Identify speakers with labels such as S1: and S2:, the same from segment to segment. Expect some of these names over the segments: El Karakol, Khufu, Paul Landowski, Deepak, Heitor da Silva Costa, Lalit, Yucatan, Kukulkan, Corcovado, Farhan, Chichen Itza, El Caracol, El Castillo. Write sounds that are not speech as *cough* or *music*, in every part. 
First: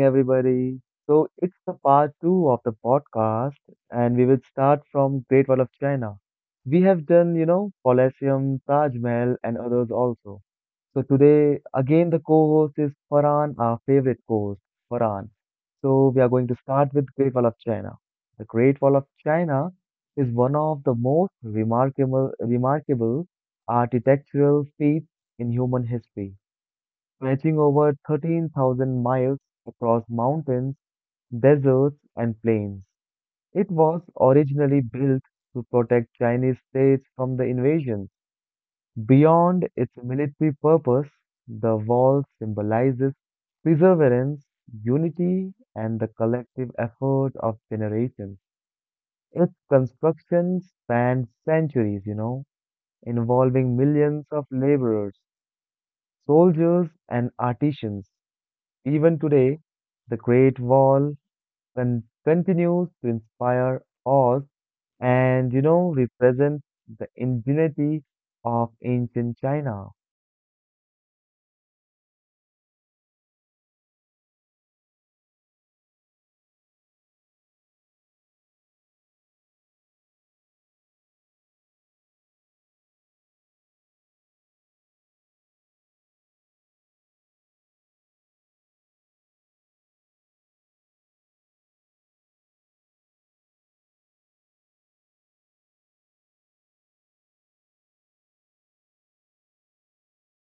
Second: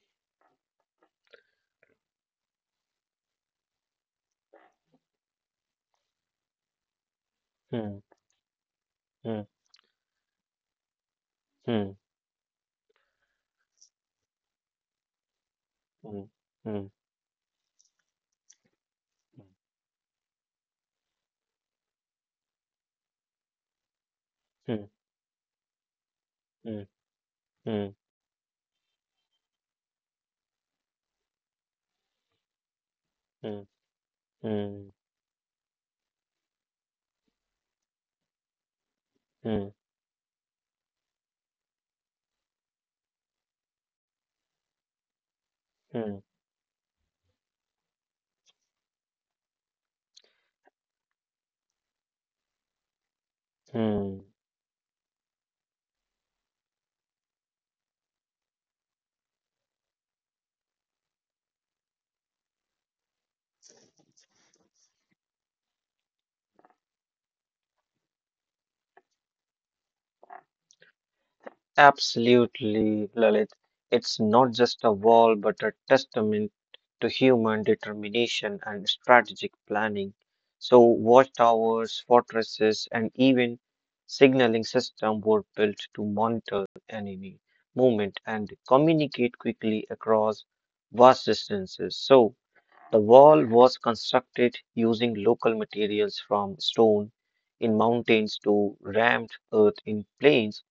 S1: everybody? So, it's the part two of the podcast, and we will start from Great Wall of China. We have done, you know,
S2: mm,
S1: Colosseum, Taj Mahal,
S2: mm,
S1: and others also. So, today, again, the co host is Farhan, our favorite co host, Farhan. So, we
S2: mm,
S1: are going to
S2: mm,
S1: start with Great Wall of China. The Great Wall of China is one of the most remarkable architectural
S2: mm,
S1: feats in human history
S2: mm, mm,
S1: stretching over
S2: mm,
S1: 13,000 miles across mountains, deserts, and plains. It was originally
S2: mm,
S1: built to protect Chinese states from the invasions. Beyond
S2: mm,
S1: its military purpose, the wall symbolizes perseverance, unity, and the
S2: mm,
S1: collective effort of generations. Its construction spanned centuries, you know, involving
S2: mm.
S1: millions of laborers, soldiers, and artisans. Even today, the Great Wall continues to inspire us and, you know, represents the ingenuity of ancient China.
S2: Absolutely, Lalit. It's not just a wall, but a testament to human determination and strategic planning. So, watchtowers, fortresses, and even signaling systems were built to monitor enemy movement and communicate quickly across vast distances. So, the wall was constructed using local materials from stone in mountains to rammed earth in plains,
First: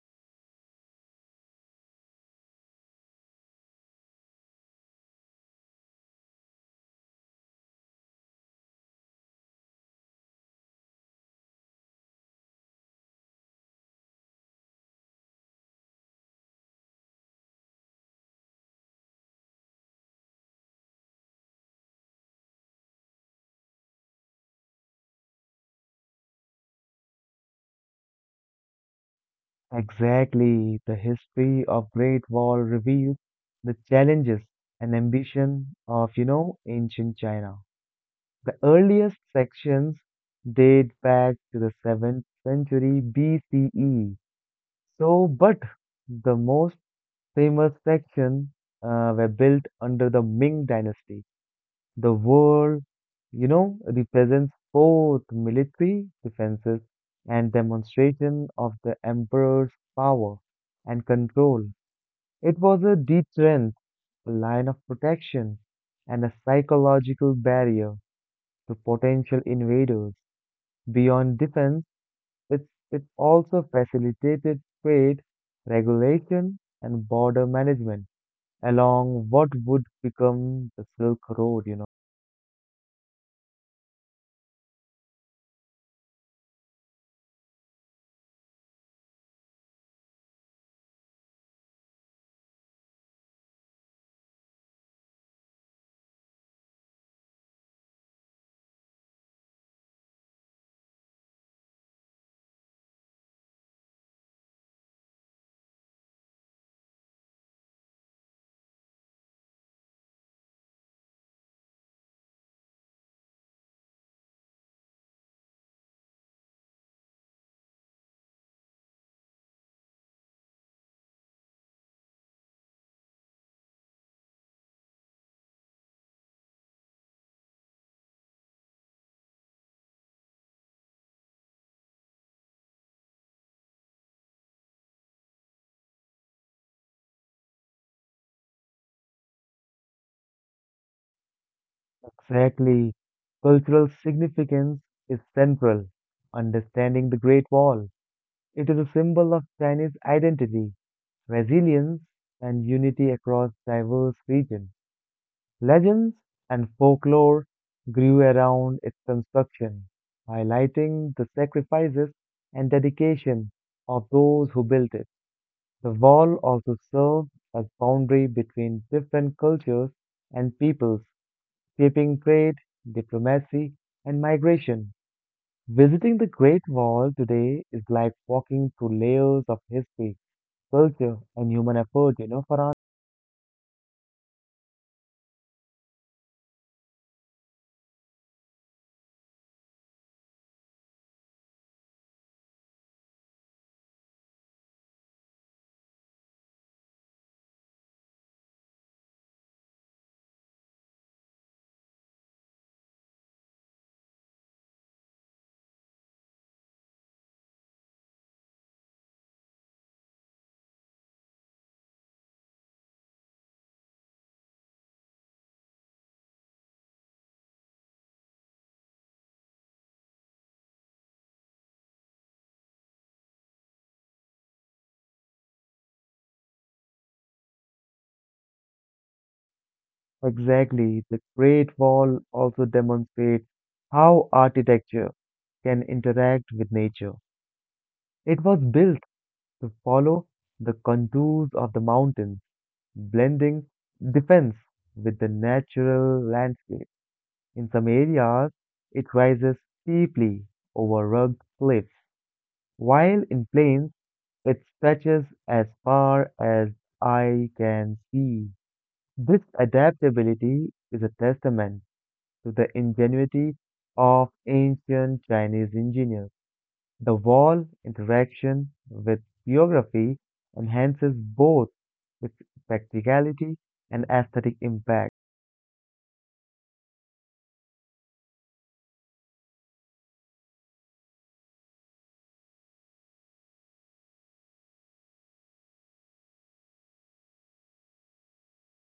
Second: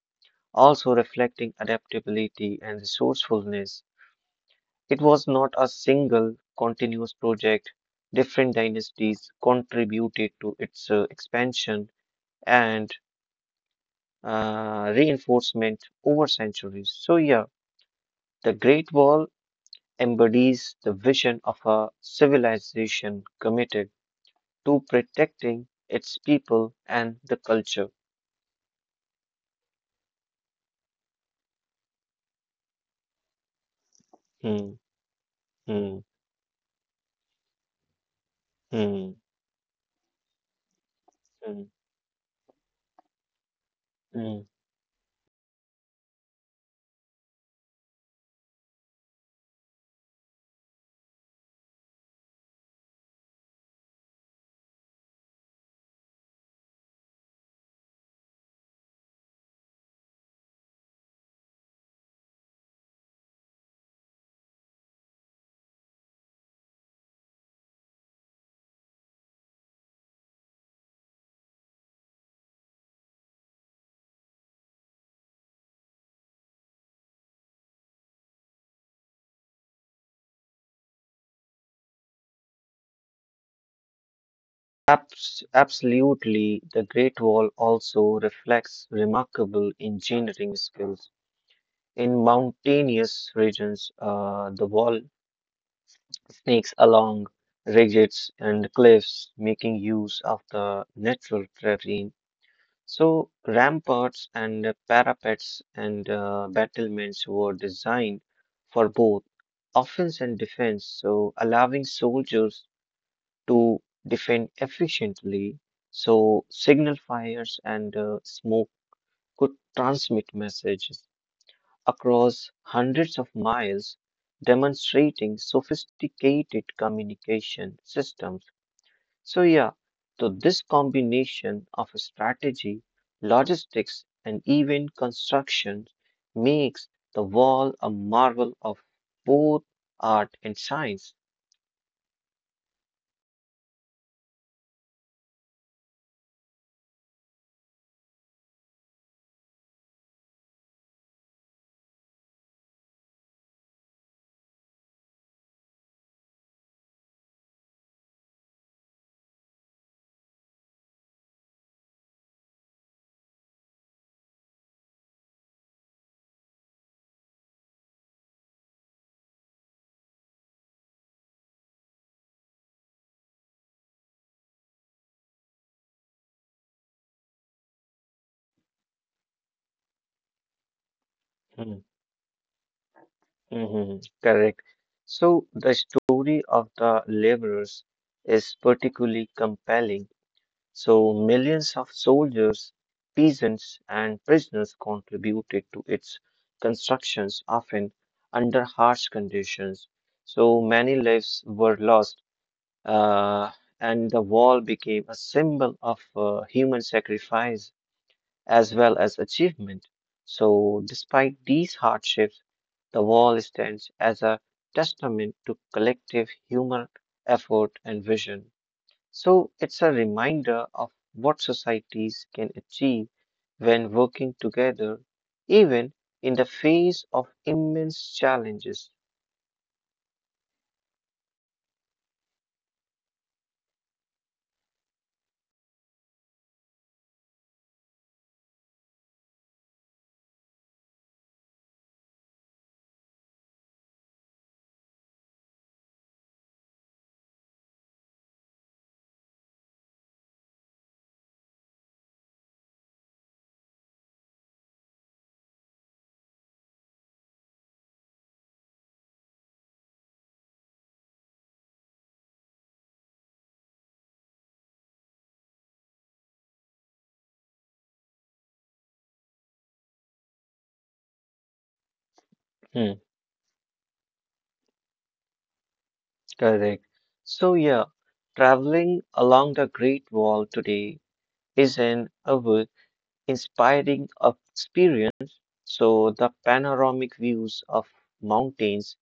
S2: also reflecting adaptability and resourcefulness. It was not a single continuous project. Different dynasties contributed to its expansion and reinforcement over centuries. So, yeah, the Great Wall embodies the vision of a civilization committed to protecting its people and the culture.
S1: Exactly, the history of Great Wall reveals the challenges
S2: Hmm,
S1: and ambition
S2: hmm,
S1: of, you know, ancient China. The earliest
S2: hmm,
S1: sections date back to
S2: hmm,
S1: the 7th century BCE.
S2: hmm.
S1: So, but the most famous sections were built under the Ming Dynasty. The wall, you know, represents both military defenses and demonstration of the emperor's power and control. It was a deterrent, a line of protection, and a psychological barrier to potential invaders. Beyond defense, it, it also facilitated trade, regulation, and border management along what would become the Silk Road, you know.
S2: Absolutely, the Great Wall also reflects remarkable engineering skills. In mountainous regions, the wall snakes along ridges and cliffs, making use of the natural terrain. So, ramparts and parapets and battlements were designed for both offense and defense, so allowing soldiers to defend efficiently. So, signal fires and smoke could transmit messages across hundreds of miles, demonstrating sophisticated communication systems. So yeah, so this combination of strategy, logistics, and even construction makes the wall a marvel of both art and science.
S1: Exactly. Cultural significance is central. Understanding the Great Wall, it is a symbol of Chinese identity, resilience, and unity across diverse regions. Legends and folklore grew around its construction, highlighting the sacrifices and dedication of those who built it. The wall also serves as boundary between different cultures and peoples, shaping trade, diplomacy, and migration. Visiting the Great Wall today is like walking through layers of history, culture, and human
S2: Hmm,
S1: effort, you know, Farhan?
S2: mhm, correct. So the story of the laborers is particularly compelling. So millions of soldiers, peasants, and prisoners contributed to its constructions, often under harsh conditions. So many lives were lost, uh, and the wall became a symbol of human sacrifice as well as achievement. So, despite these hardships, the wall stands as a testament to collective human effort and vision. So it's a reminder of what societies can achieve when working together, even in the face of immense challenges.
S1: Exactly. The Great Wall also demonstrates how architecture can interact with nature. It was built to follow the contours of the mountains blending defense with the natural landscape. In some areas, it rises steeply over rugged cliffs, while in plains, it stretches as far as I can see. This adaptability is a testament to the ingenuity of ancient Chinese engineers. The wall interaction with geography enhances both its
S2: Hmm,
S1: practicality and aesthetic impact.
S2: correct. So, yeah, traveling along the Great Wall today is an awe- inspiring experience. So, the panoramic views of mountains,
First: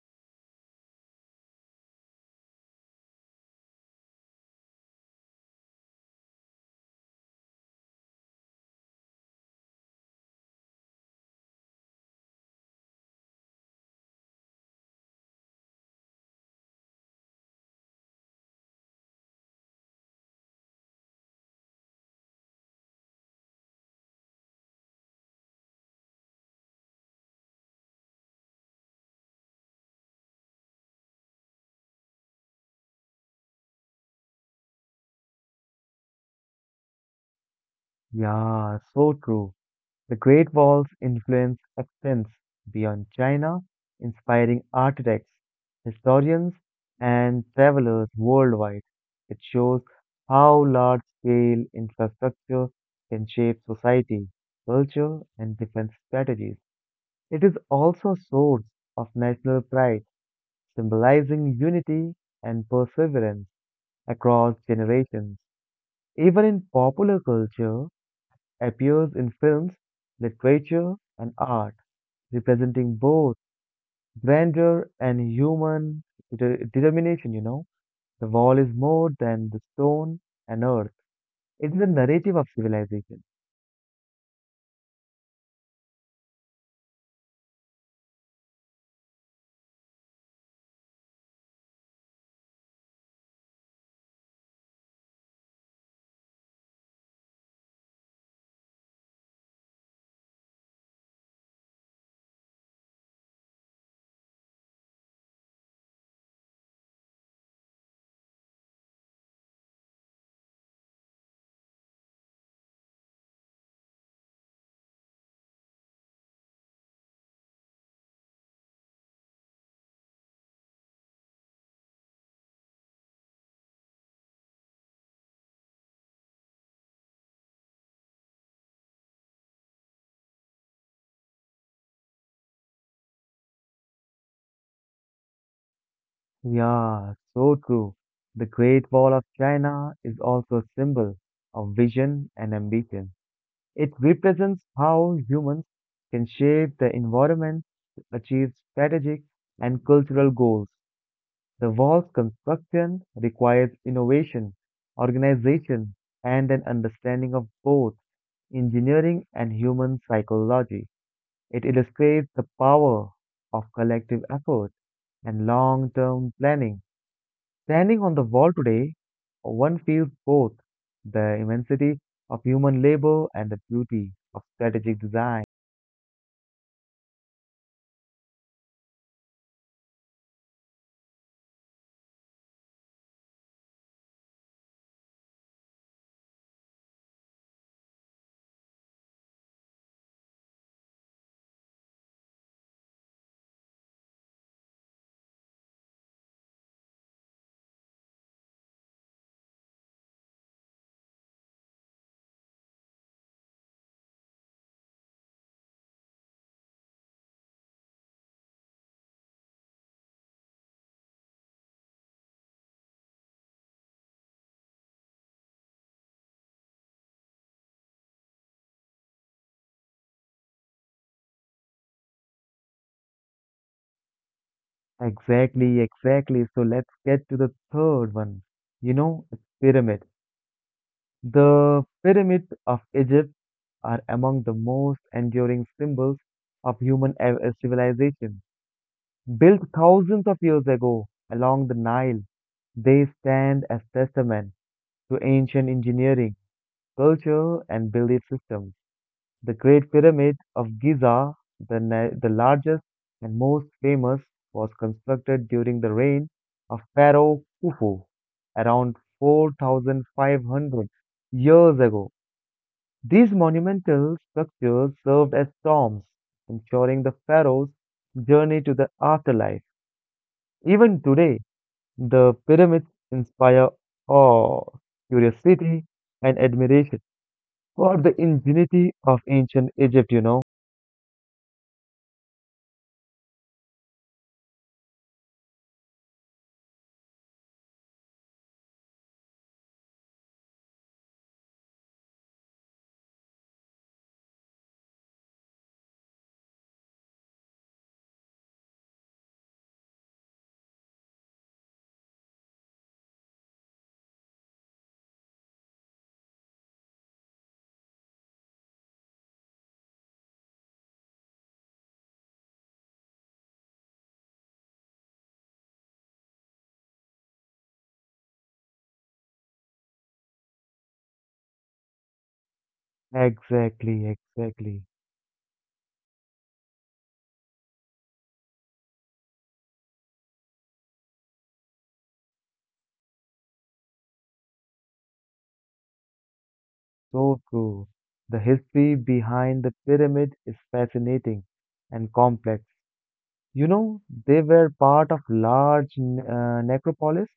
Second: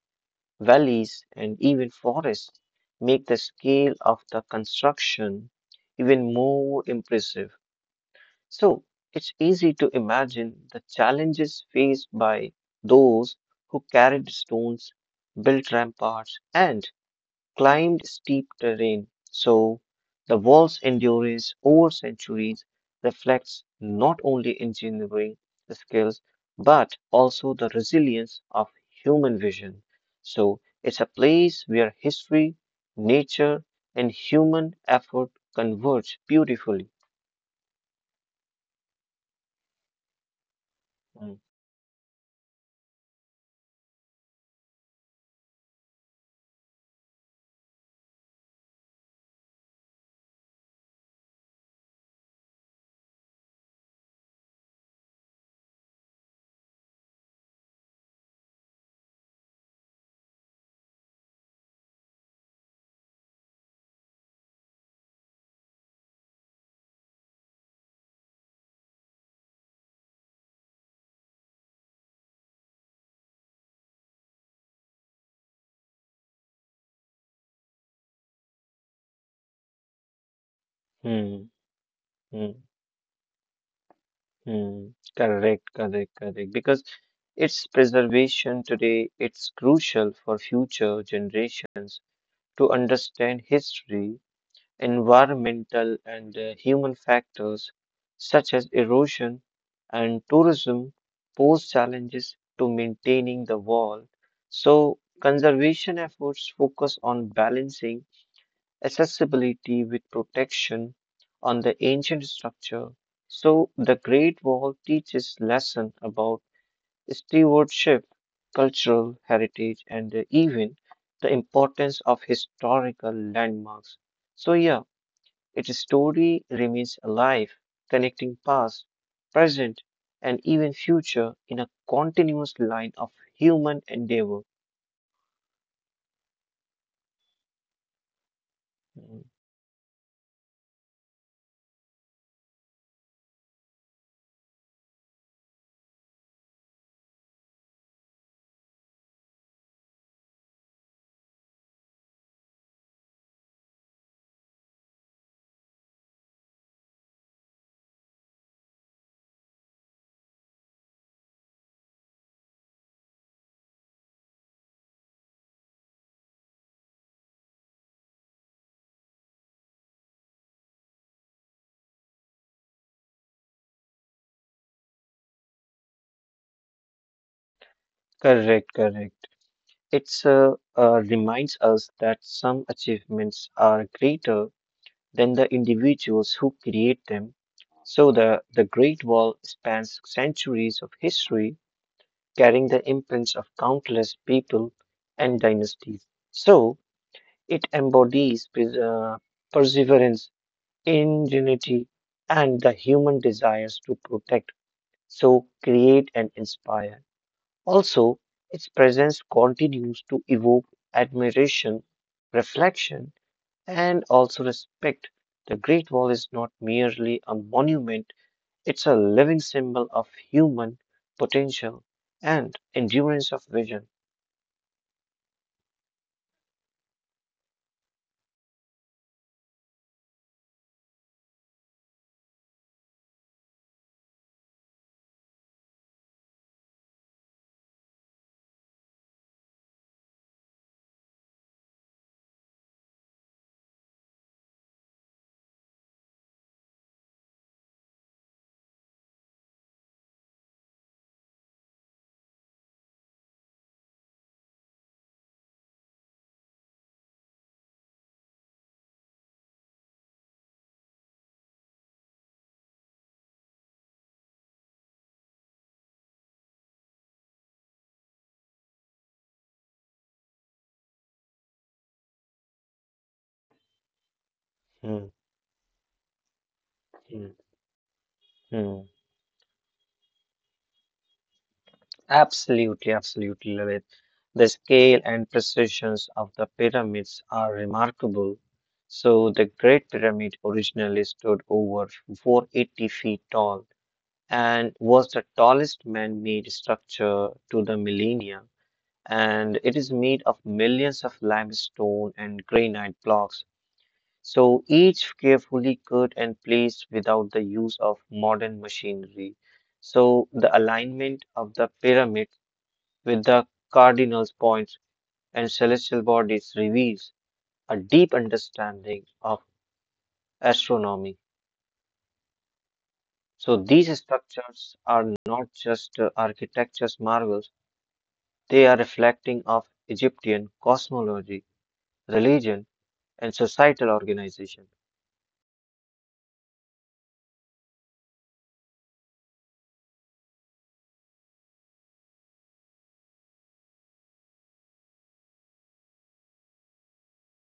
S2: valleys, and even forests make the scale of the construction even more impressive. So it's easy to imagine the challenges faced by those who carried stones, built ramparts, and climbed steep terrain. So the wall's endurance over centuries reflects not only engineering skills but also the resilience of human vision. So it's a place where history, nature, and human effort converge beautifully.
S1: Yeah, so true. The Great Wall's
S2: Mm,
S1: influence extends beyond China, inspiring architects, historians, and travelers worldwide. It shows how large-scale infrastructure can shape society, culture, and defense strategies. It is also a source of national pride, symbolizing unity and perseverance across generations. Even in popular culture, appears in films, literature, and art, representing both grandeur and human determination, you know. The wall is more than the stone and earth.
S2: mm,
S1: It's the narrative of
S2: mm.
S1: civilization.
S2: Mm, correct, correct, correct. Because its preservation today, it's crucial for future generations to understand history, environmental and human factors such as erosion and tourism pose challenges to maintaining the wall. So conservation efforts focus on balancing accessibility with protection on the ancient structure. So the Great Wall teaches lesson about stewardship, cultural heritage, and even the importance of historical landmarks. So yeah, its story remains alive, connecting past, present, and even future in a continuous line of human endeavor.
S1: Yeah, so true. The Great Wall of
S2: Mhm.
S1: China is also a symbol of vision and ambition. It represents how humans can shape the environment to achieve strategic and cultural goals. The wall's construction requires innovation, organization, and an understanding of both engineering and human psychology. It illustrates the power of collective effort and long term planning. Standing on the wall today, one feels both the immensity of human labor and the beauty of strategic design.
S2: Correct, correct. It's reminds us that some achievements are greater than the individuals who create them. So the Great Wall spans centuries of history, carrying the imprints of countless people and dynasties. So it embodies perseverance, ingenuity, and the human desires to protect, so create and inspire. Also, its presence continues to evoke admiration, reflection, and also respect. The Great Wall is not merely a monument, it's a living symbol of human potential and endurance of vision.
S1: Exactly, exactly. So let's get to the third one. You know, it's pyramid. The pyramids of Egypt are among the most enduring symbols of human civilization. Built thousands of years ago along the Nile, they stand as testament to ancient engineering, culture, and belief systems. The Great Pyramid of Giza, the largest and most famous, was constructed during the reign of Pharaoh Khufu around 4,500 years ago. These monumental structures served as tombs, ensuring the pharaoh's journey to the afterlife. Even today, the pyramids inspire awe,
S2: Hmm,
S1: curiosity, and admiration
S2: hmm,
S1: for the
S2: hmm.
S1: ingenuity of ancient Egypt, you know.
S2: Absolutely, absolutely love it. The scale and precisions of the pyramids are remarkable. So, the Great Pyramid originally stood over 480 feet tall and was the tallest man-made structure to the millennia, and it is made of millions of limestone and granite blocks, so each carefully cut and placed without the use of modern machinery. So the alignment of the pyramid with the cardinals points and celestial bodies reveals a deep understanding of astronomy. So
S1: Exactly,
S2: these
S1: exactly.
S2: structures are not just architecture's marvels. They are reflecting of Egyptian cosmology, religion, and societal organization.
S1: So true. The history behind the pyramid is fascinating and complex. You know, they were part of large necropolis,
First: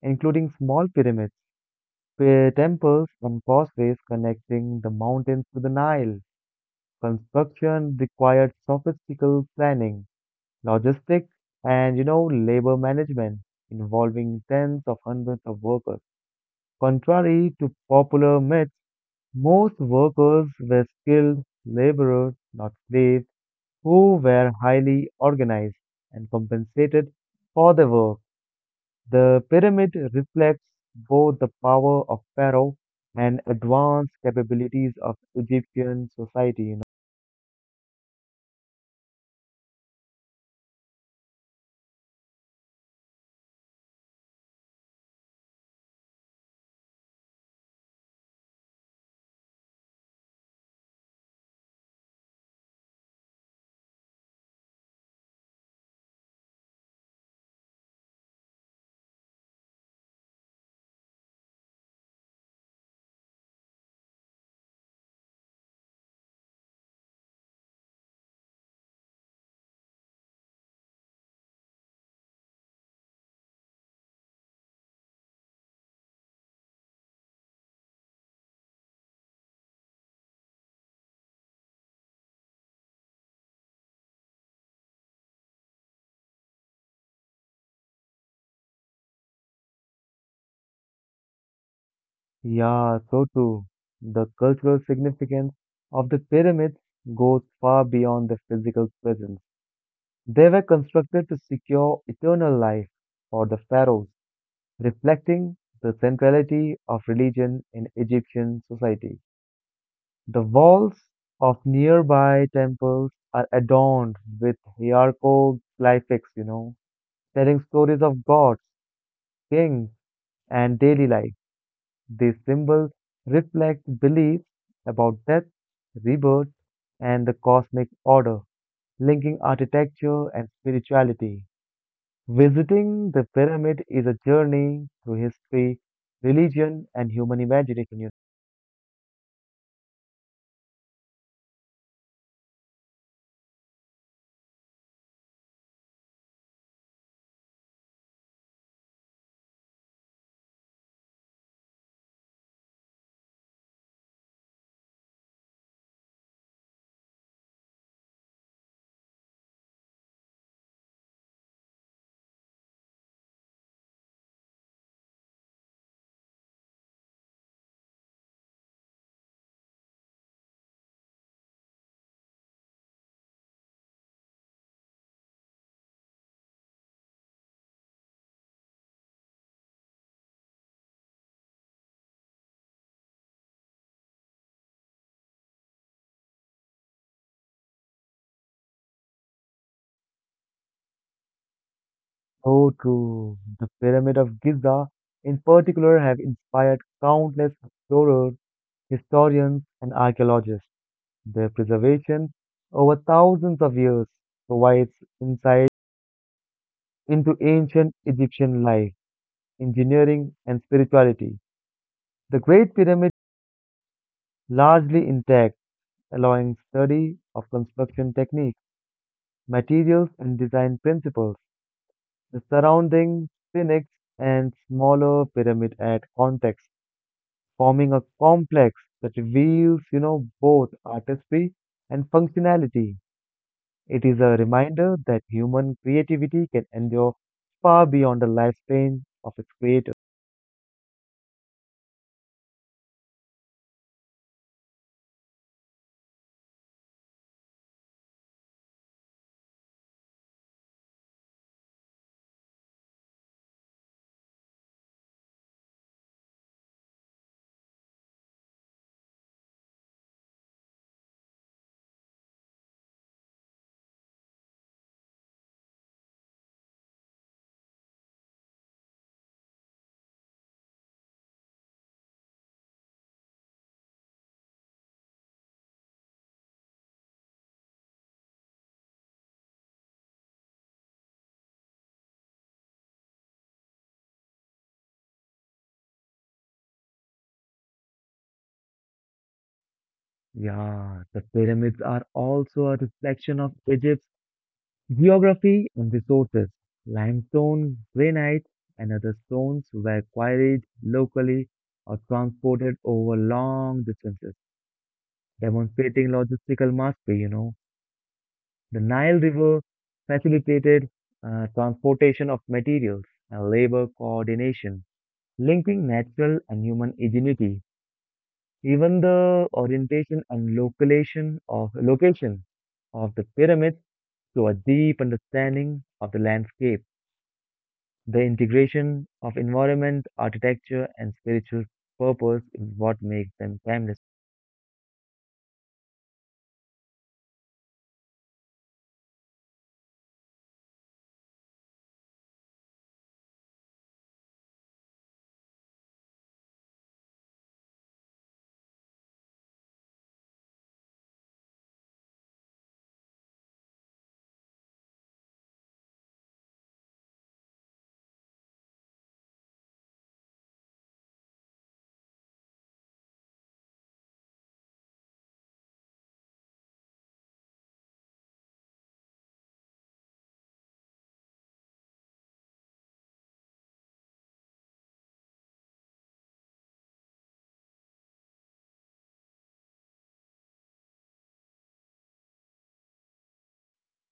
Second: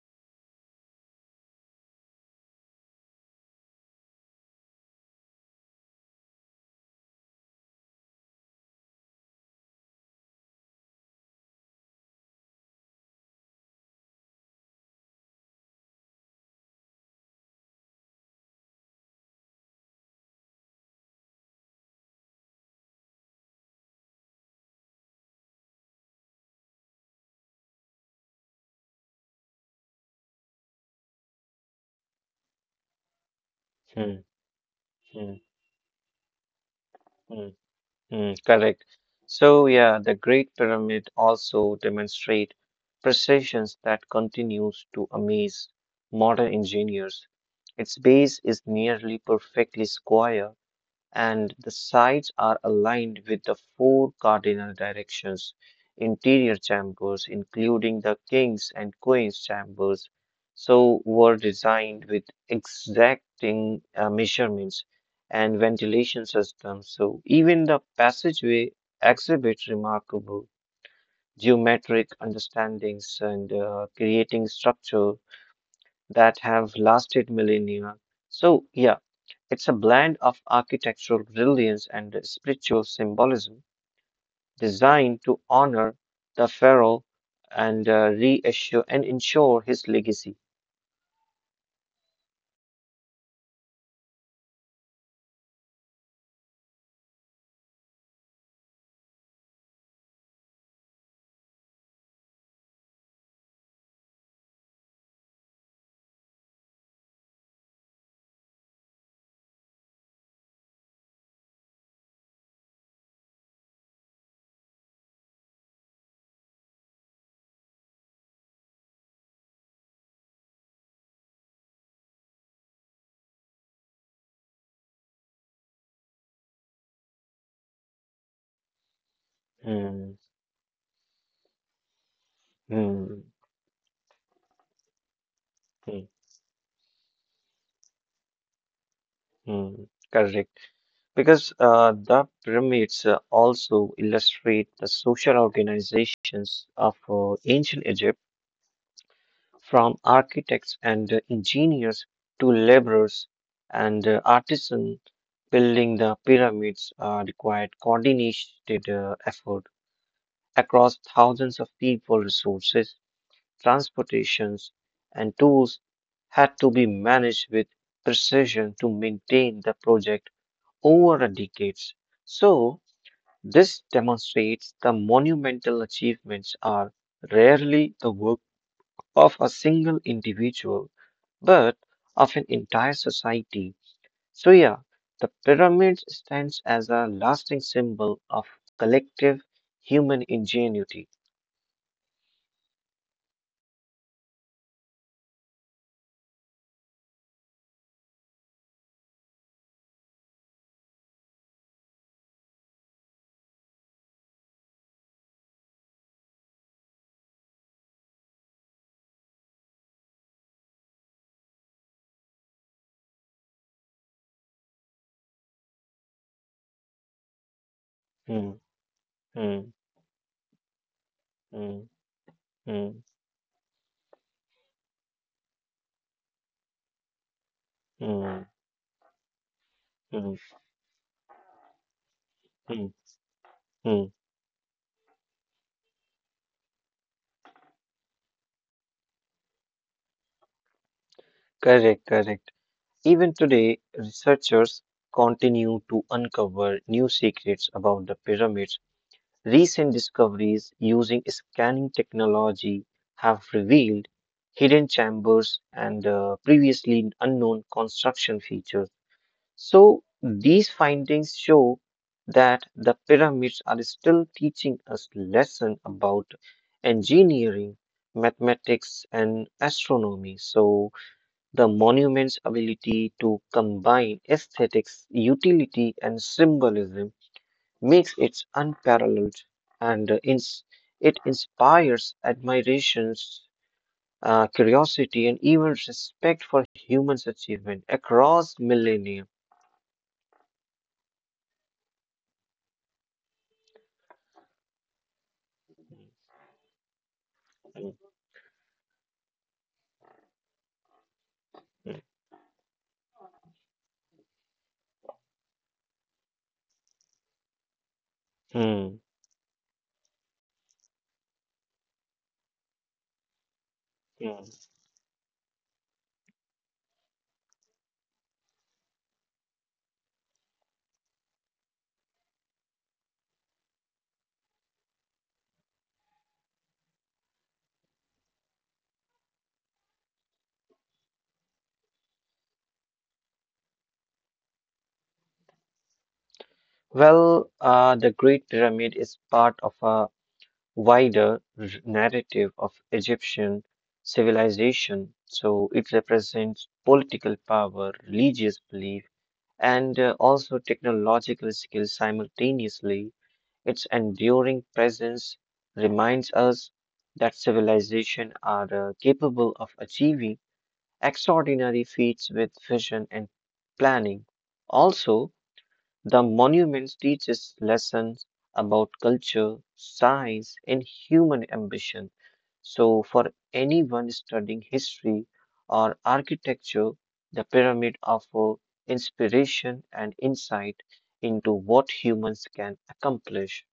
S1: including small pyramids temples and causeways connecting the mountains to the Nile. Construction required sophisticated planning, logistics, and you know labor management involving tens of hundreds of workers. Contrary to popular myths, most workers were skilled laborers, not slaves, who were highly organized and compensated for their work. The pyramid reflects both the power of pharaoh and advanced
S2: Hmm,
S1: capabilities of
S2: hmm,
S1: Egyptian society. You know?
S2: hmm, hmm, correct. So yeah, the Great Pyramid also demonstrate precisions that continues to amaze modern engineers. Its base is nearly perfectly square and the sides are aligned with the four cardinal directions. Interior chambers including the kings and queens chambers so were designed with exacting measurements and ventilation systems, so even the passageway exhibits remarkable geometric understandings and creating structure that have lasted millennia. So, yeah, it's a blend of architectural brilliance and spiritual symbolism designed to honor the pharaoh and reassure and ensure his legacy.
S1: Yeah, so too. The cultural significance of the pyramids goes far beyond their physical presence. They were constructed to secure eternal life for the pharaohs, reflecting the centrality of religion in Egyptian society. The walls of nearby temples are adorned with hieroglyphics, you know, telling stories of gods, kings, and daily life. These symbols reflect beliefs about death, rebirth, and the cosmic order, linking
S2: Hmm,
S1: architecture and spirituality. Visiting the
S2: hmm,
S1: pyramid is a journey through history,
S2: hmm,
S1: religion, and human imagination,
S2: hmm. Correct. Because the pyramids also illustrate the social organizations of ancient Egypt. From architects and engineers to laborers and artisans, building the pyramids required coordinated effort across thousands of people. Resources, transportations, and tools had to be managed with precision to maintain the project over a decades. So this demonstrates the monumental achievements are rarely the work of a single individual, but of an entire society. So, yeah, the pyramid stands as a lasting symbol of collective human ingenuity.
S1: So true. The Pyramid of Giza, in particular, have inspired countless explorers, historians, and archaeologists. Their preservation over thousands of years provides insight into ancient Egyptian life, engineering, and spirituality. The Great Pyramid largely intact, allowing study of construction techniques,
S2: Hmm, hmm,
S1: materials, and design principles.
S2: hmm,
S1: The
S2: hmm,
S1: surrounding Sphinx and smaller pyramid add context forming a
S2: hmm,
S1: complex that reveals, you know,
S2: hmm,
S1: both artistry and
S2: hmm,
S1: functionality. It
S2: hmm.
S1: is a reminder that human creativity can endure far beyond the lifespan of its creator.
S2: Correct, correct. Even today, researchers continue to uncover new secrets about the pyramids. Recent discoveries using scanning technology have revealed hidden chambers and previously unknown construction features. So, these findings show that the pyramids are still teaching us lesson about engineering, mathematics, and astronomy. So, the monument's ability to combine aesthetics, utility, and symbolism makes it unparalleled and it inspires admiration, curiosity, and even respect for humans' achievement across millennia.
S1: Yeah, the pyramids are also a reflection of Egypt's geography and resources. Limestone, granite, and other stones were quarried locally or transported over long distances, demonstrating logistical mastery, you know. The Nile
S2: Hmm.
S1: River facilitated transportation of materials and labor coordination, linking natural and human ingenuity. Even the orientation and location of the pyramids to a deep understanding of the landscape. The integration of environment, architecture, and spiritual purpose is what makes them timeless.
S2: Well, the Great Pyramid is part of a wider narrative of Egyptian civilization. So it represents political power, religious belief, and also technological skills simultaneously. Its enduring presence reminds us that civilizations are capable of achieving extraordinary feats with vision and planning. Also, the monuments teach us lessons about culture, science, and human ambition. So, for anyone studying history or architecture, the pyramid offers inspiration and insight into what humans can accomplish.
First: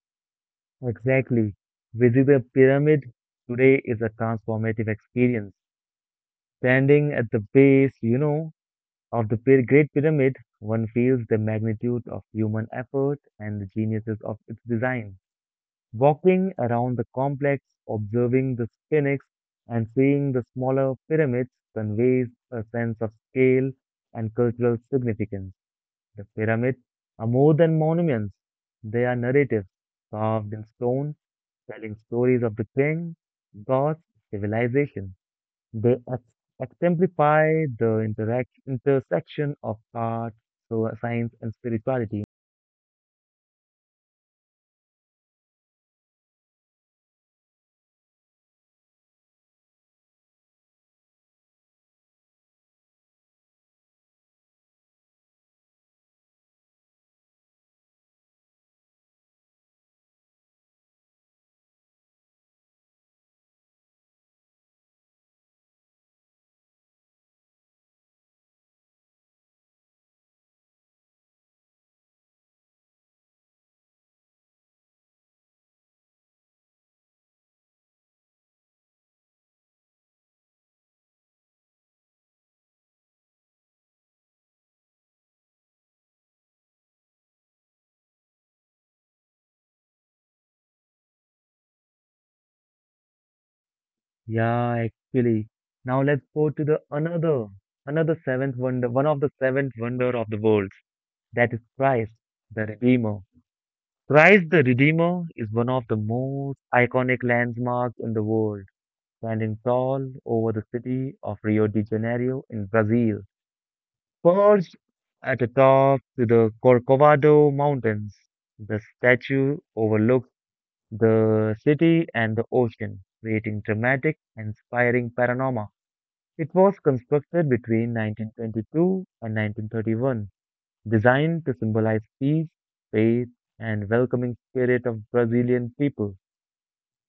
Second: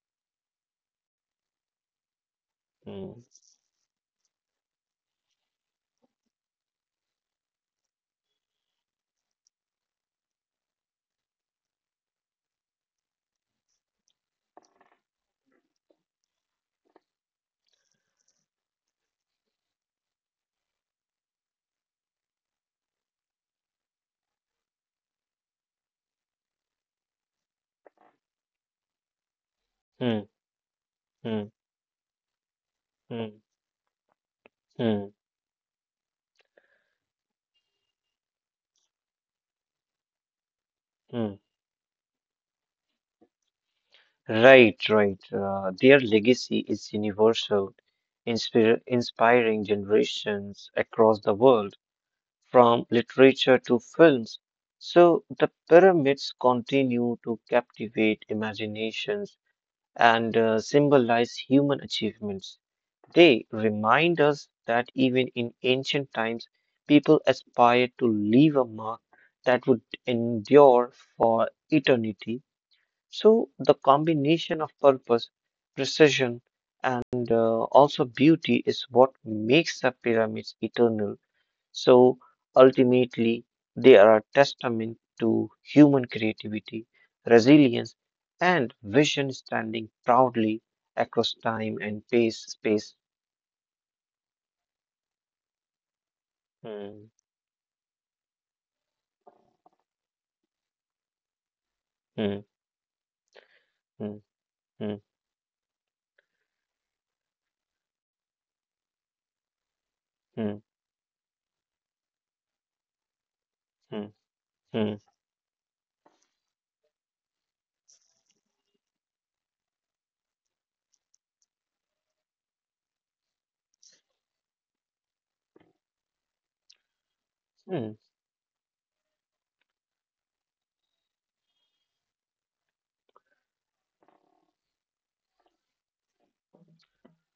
S1: Exactly. Visiting the
S2: Hmm.
S1: pyramid today is a transformative experience. Standing at the base, you know, of the Great Pyramid, one feels the magnitude of human effort and the geniuses of its design. Walking around the complex, observing the sphinx, and seeing the smaller pyramids conveys a sense of scale and cultural significance. The pyramids are more than monuments, they are narratives
S2: Mm,
S1: carved in stone,
S2: mm,
S1: telling stories of the king,
S2: mm,
S1: gods,
S2: mm,
S1: civilization. They exemplify the intersection of art, so
S2: mm.
S1: science, and spirituality.
S2: Right, right. Their legacy is universal, inspiring generations across the world, from literature to films. So the pyramids continue to captivate imaginations and symbolize human achievements. They remind us that even in ancient times, people aspired to leave a mark that would endure for eternity. So the combination of purpose, precision, and also beauty is what makes the pyramids eternal. So ultimately, they are a testament to human creativity, resilience, and vision, standing proudly across time and space.
S1: Yeah, actually. Now let's go to the
S2: Hmm,
S1: another, another seventh wonder, one of the seventh wonder of the world. That is Christ,
S2: hmm,
S1: the Redeemer.
S2: hmm,
S1: Christ the
S2: hmm,
S1: Redeemer is one of the most iconic landmarks in the world, standing tall
S2: hmm,
S1: over the city of Rio de Janeiro in Brazil.
S2: hmm, hmm,
S1: Perched at the top of the Corcovado Mountains, the statue overlooks the city and the ocean, creating dramatic, inspiring panorama. It was constructed
S2: hmm,
S1: between 1922 and 1931, designed to symbolize peace, faith, and welcoming spirit of Brazilian people.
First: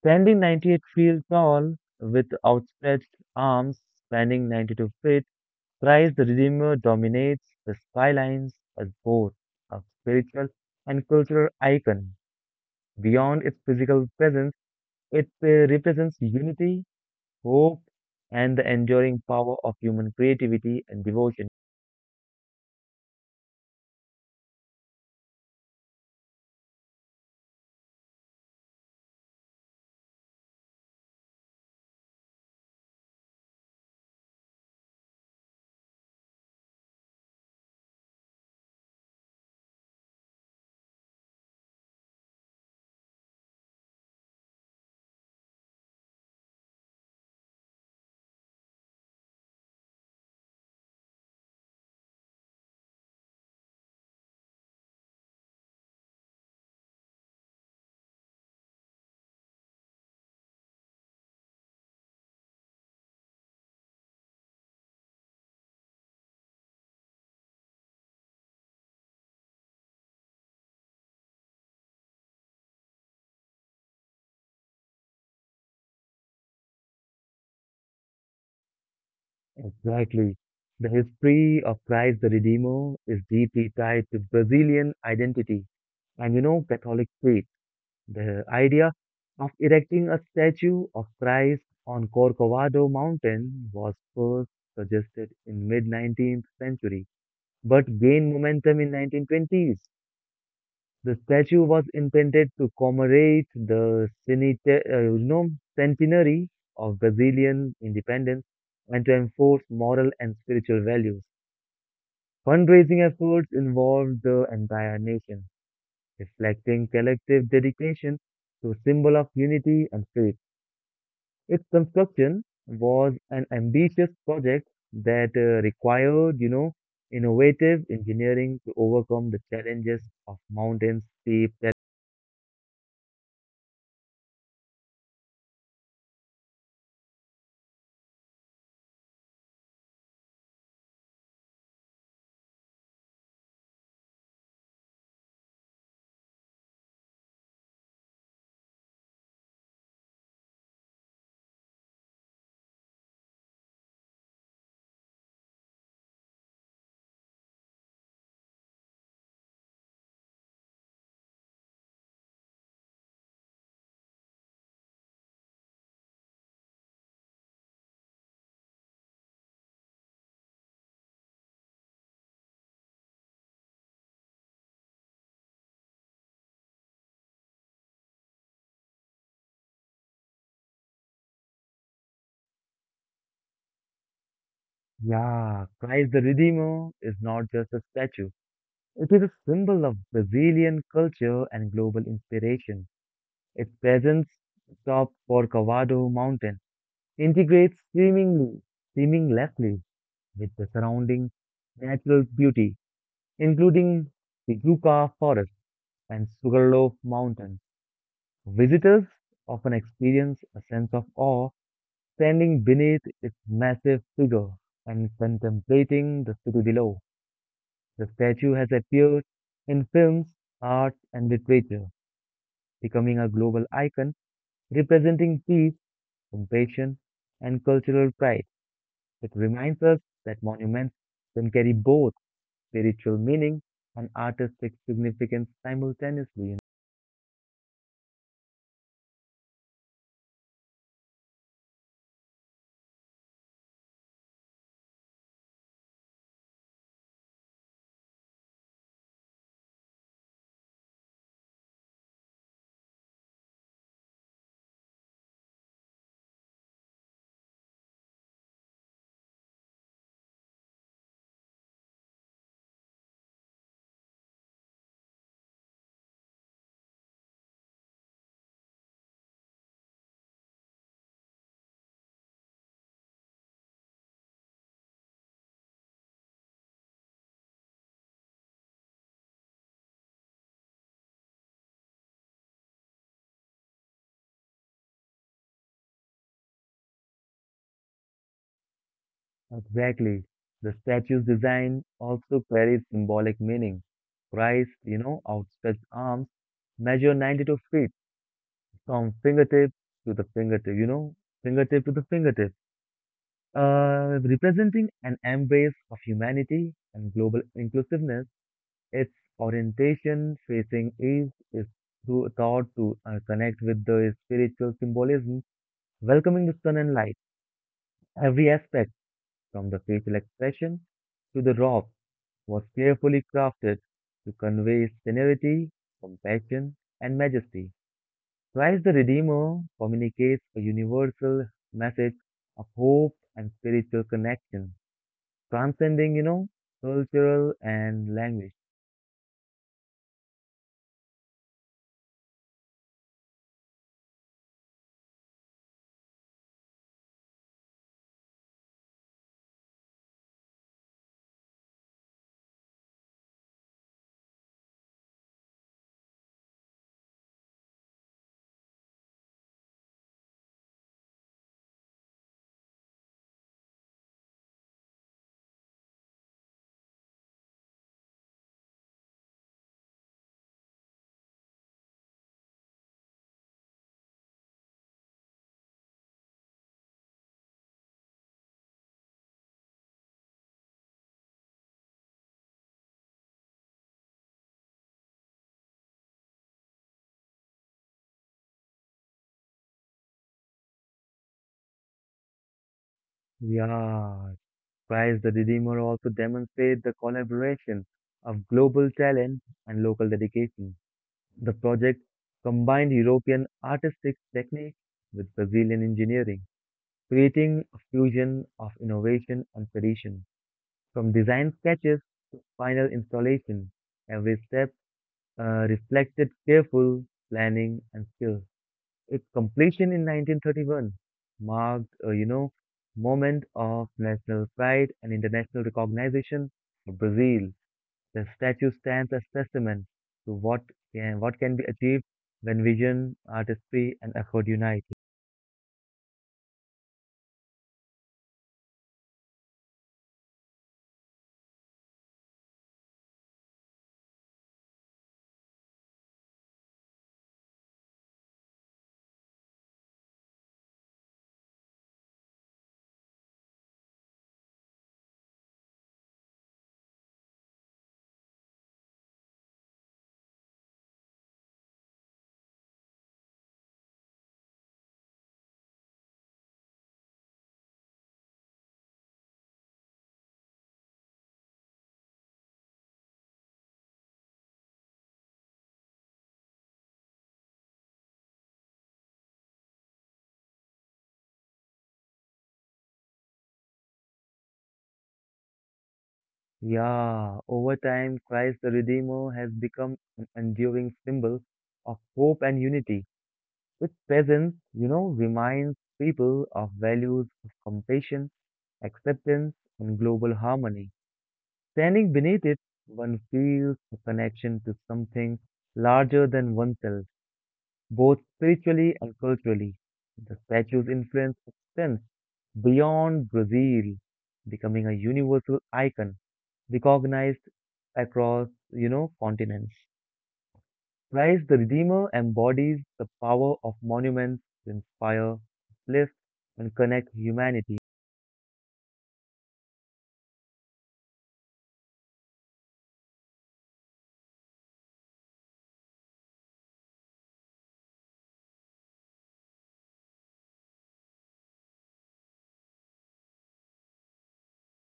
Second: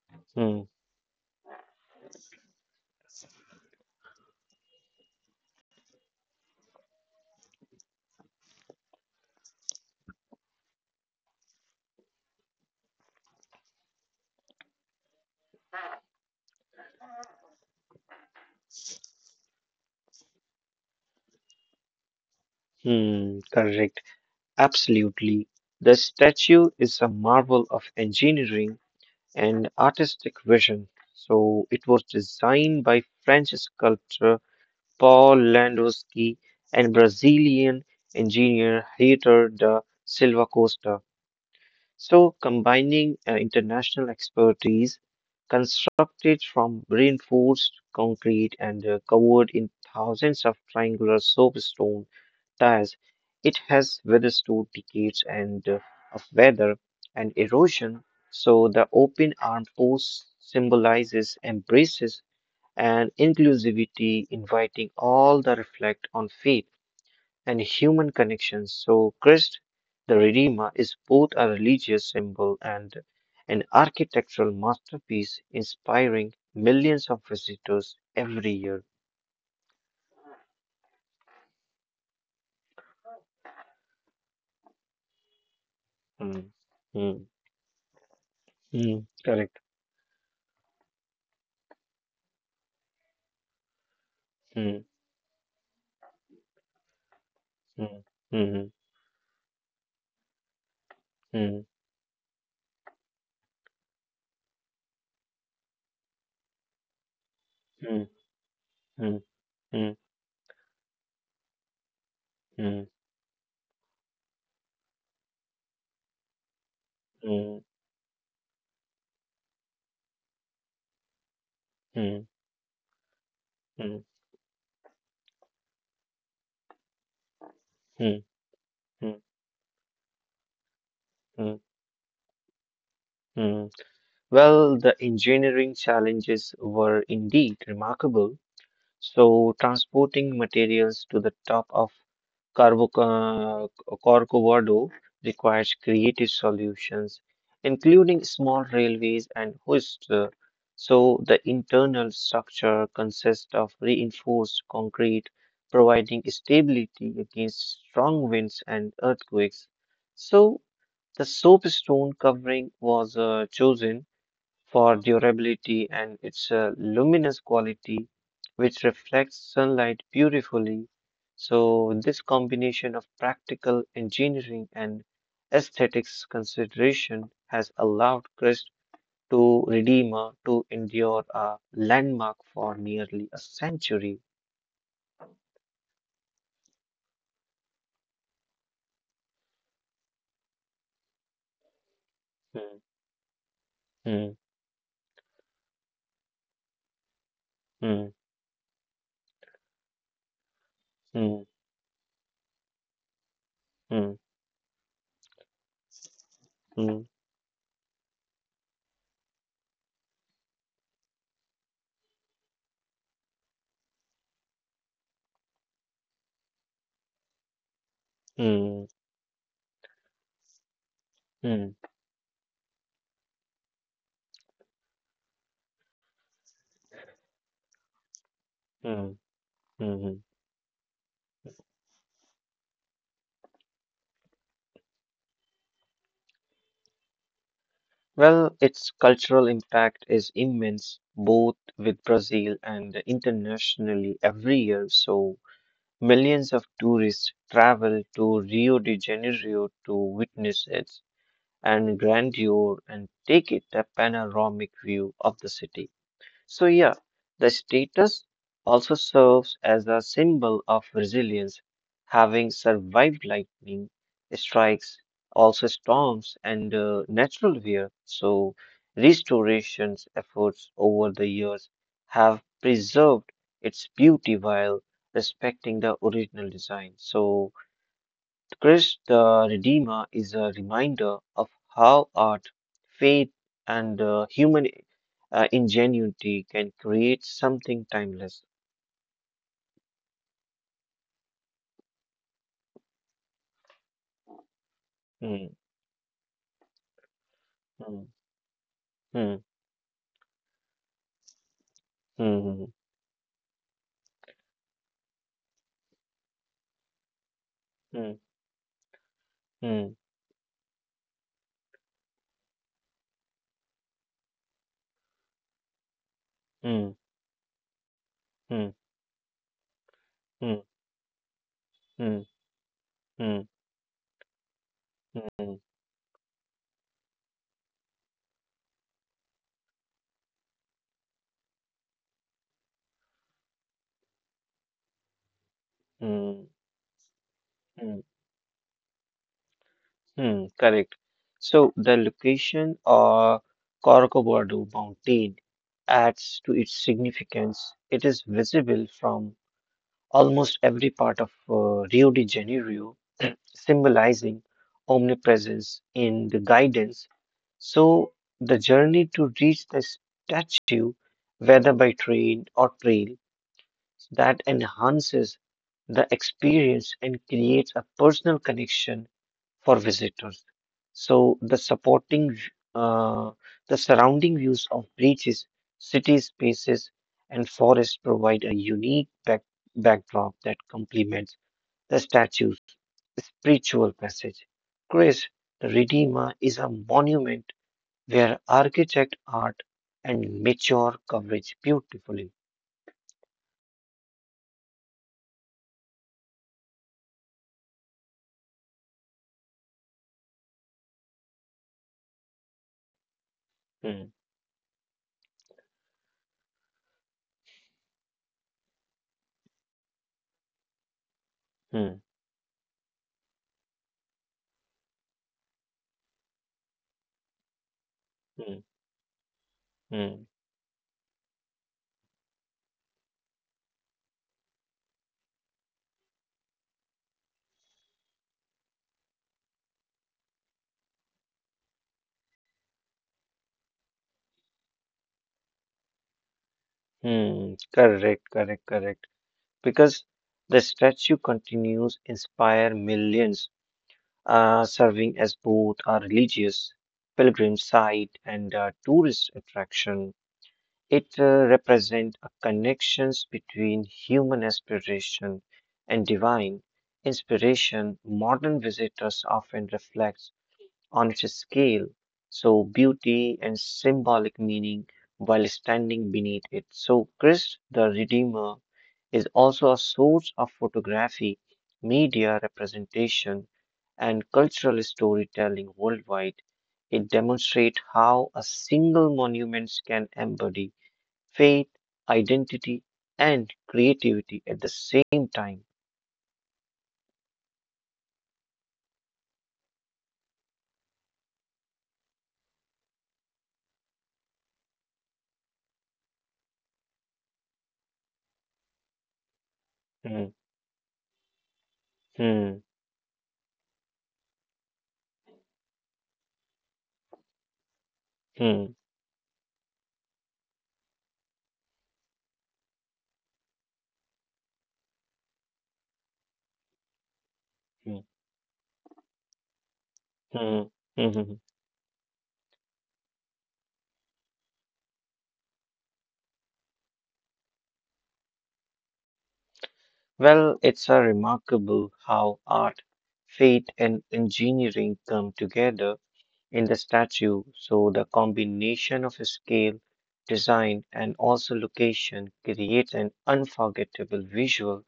S1: Standing
S2: hmm,
S1: 98 feet tall with outstretched arms spanning 92 feet, Christ the Redeemer dominates the skylines as both a spiritual and cultural icon. Beyond its physical presence, it represents unity, hope, and the enduring power of human creativity and devotion.
S2: hmm, correct. Absolutely. The statue is a marvel of engineering and artistic vision. So it was designed by French sculptor Paul Landowski and Brazilian engineer Heitor da Silva Costa. So combining international expertise, constructed from reinforced concrete and covered in thousands of triangular soapstone tires. It has withstood decades and of weather and erosion, so the open armed post symbolizes embraces and inclusivity, inviting all the reflect on faith and human connections. So Christ the Redeemer is both a religious symbol and an architectural masterpiece inspiring millions of visitors every year.
S1: Exactly. The history of Christ the Redeemer is deeply tied to Brazilian identity and you
S2: Mm,
S1: know Catholic
S2: mm,
S1: faith. The idea
S2: mm, correct.
S1: of erecting a statue of Christ on Corcovado Mountain was first
S2: Mm,
S1: suggested in mid-19th century,
S2: mm,
S1: but gained
S2: mhm.
S1: momentum in 1920s. The
S2: Mm,
S1: statue was intended to commemorate the you know, centenary of Brazilian
S2: mm,
S1: independence and
S2: mm,
S1: to enforce
S2: mm,
S1: moral and spiritual values.
S2: mm,
S1: Fundraising efforts involved the entire nation, reflecting
S2: mm,
S1: collective dedication to a symbol of unity and faith. Its
S2: mm,
S1: construction was an
S2: mm,
S1: ambitious project that required, you know, innovative
S2: mm,
S1: engineering to
S2: mm,
S1: overcome the challenges of mountains,
S2: mm,
S1: steep terrain.
S2: mm. Well, the engineering challenges were indeed remarkable. So, transporting materials to the top of Carbo Corcovado requires creative solutions, including small railways and hoists. So the internal structure consists of reinforced concrete, providing stability against strong winds and earthquakes. So the soapstone covering was chosen for durability and its luminous quality, which reflects sunlight beautifully. So, this combination of practical engineering and aesthetics consideration has allowed Crest to Redeemer to endure a landmark for nearly a century.
S1: Yeah, Christ the Redeemer is not just a statue. It is a symbol of Brazilian culture and global
S2: Hmm,
S1: inspiration. Its presence
S2: hmm,
S1: atop Corcovado Mountain integrates
S2: hmm,
S1: seamlessly with the surrounding natural beauty, including
S2: hmm,
S1: the Yucca Forest and Sugarloaf
S2: hmm,
S1: Mountain. Visitors often experience a sense of awe standing beneath its massive figure and contemplating the city below. The statue has
S2: hmm, hmm,
S1: appeared in films, art, and
S2: hmm,
S1: literature, becoming a global icon representing peace, compassion, and cultural pride.
S2: hmm,
S1: It reminds
S2: hmm,
S1: us
S2: hmm.
S1: that monuments can carry both spiritual meaning and artistic significance simultaneously.
S2: Well, its cultural impact is immense, both with Brazil and internationally every year. So, millions of tourists travel to Rio de Janeiro to witness its and grandeur and take it a panoramic view of the city. So, yeah, the status also serves as a symbol of resilience, having survived lightning strikes, also storms, and natural wear. So, restoration efforts over the years have preserved its beauty while respecting the original design. So, Christ the Redeemer is a reminder of how art, faith, and human ingenuity can create something timeless.
S1: Exactly. The statue's design also carries symbolic meaning. Christ, you know,
S2: Hmm,
S1: outstretched arms measure 92 feet
S2: hmm,
S1: from
S2: hmm,
S1: fingertip to the fingertip, you know, fingertip to the fingertip,
S2: hmm,
S1: representing an embrace of humanity and global
S2: hmm,
S1: inclusiveness. Its
S2: hmm,
S1: orientation facing east is thought to connect with the spiritual symbolism, welcoming the sun
S2: hmm,
S1: and light. Every
S2: hmm,
S1: aspect, from the facial
S2: hmm,
S1: expression to the raw
S2: hmm,
S1: was carefully
S2: hmm,
S1: crafted to convey
S2: hmm, hmm,
S1: severity, compassion, and majesty. Christ the Redeemer communicates a universal message of hope and spiritual connection, transcending, you
S2: hmm,
S1: know, cultural
S2: hmm,
S1: and language.
S2: hmm. Correct. So the location of Corcovado mountain adds to its significance. It is visible from almost every part of Rio de Janeiro, *clears throat* symbolizing omnipresence in the guidance. So, the journey to reach the statue, whether by train or trail, that enhances the experience and creates a personal connection for visitors. So uh, the surrounding views of beaches, city spaces, and forests provide a unique backdrop that complements the statue's spiritual message. Chris, the Redeemer is a monument where architect art and mature coverage beautifully.
S1: Yeah, Christ the Redeemer also demonstrates the collaboration of global talent and local dedication. The project combined European
S2: Hmm,
S1: artistic techniques with Brazilian engineering creating a fusion of innovation and tradition. From design
S2: hmm,
S1: sketches to final installation, every step reflected careful planning and skill.
S2: hmm,
S1: Its completion in
S2: hmm,
S1: 1931 marked a moment of national pride and international recognition for Brazil. The statue stands as testament to what can be achieved when vision, artistry, and effort unite.
S2: hmm. Correct, correct, correct. Because the statue continues inspire millions, serving as both a religious pilgrim site and a tourist attraction. It represents a connections between human aspiration and divine inspiration. Modern visitors often reflect on its scale, so beauty and symbolic meaning while standing beneath it. So Christ the Redeemer is also a source of photography, media representation, and cultural storytelling worldwide. It demonstrates how a single monument can embody faith, identity, and creativity at the same time.
S1: Yeah, over time, Christ the Redeemer has become an enduring symbol of hope and unity. Its presence, you know, reminds people of values of compassion, acceptance, and
S2: Hmm,
S1: global harmony. Standing beneath it,
S2: hmm,
S1: one feels a connection to something larger than oneself, both
S2: hmm,
S1: spiritually and culturally. The statue's influence extends beyond Brazil, becoming a universal icon recognized
S2: hmm,
S1: across continents.
S2: hmm, hmm, hmm.
S1: Christ the Redeemer embodies the power of monuments to inspire, uplift, and connect humanity.
S2: Well, it's a remarkable how art, faith, and engineering come together in the statue, so the combination of scale, design, and also location creates an unforgettable visual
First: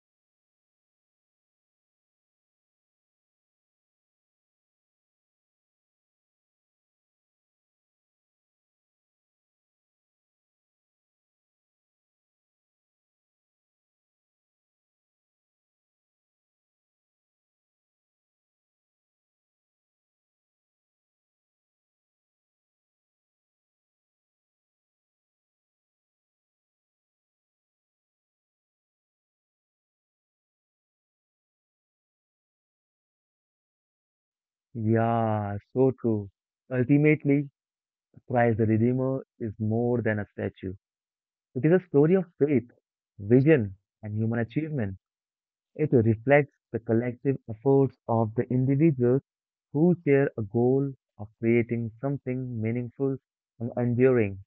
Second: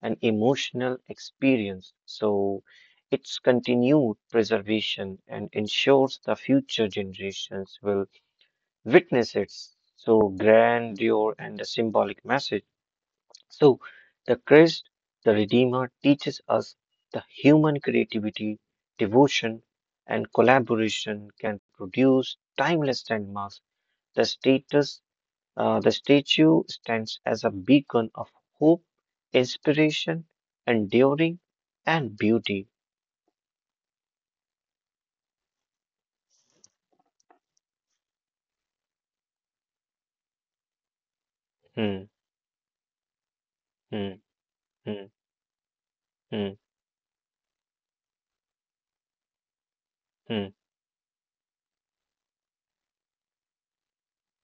S2: and emotional experience. So its continued preservation and ensures the future generations will witness its so grandeur and the symbolic message. So, the Christ, the Redeemer, teaches us the human creativity, devotion, and collaboration can produce timeless landmarks. The status, the statue stands as a beacon of hope, inspiration, enduring, and beauty.
S1: Yeah, so true. Ultimately, Christ the Redeemer is more than a statue. It is a
S2: Hmm,
S1: story of faith, vision, and
S2: hmm,
S1: human achievement.
S2: hmm,
S1: It
S2: hmm,
S1: reflects the collective efforts of the individuals who share a
S2: hmm,
S1: goal of creating something meaningful and enduring.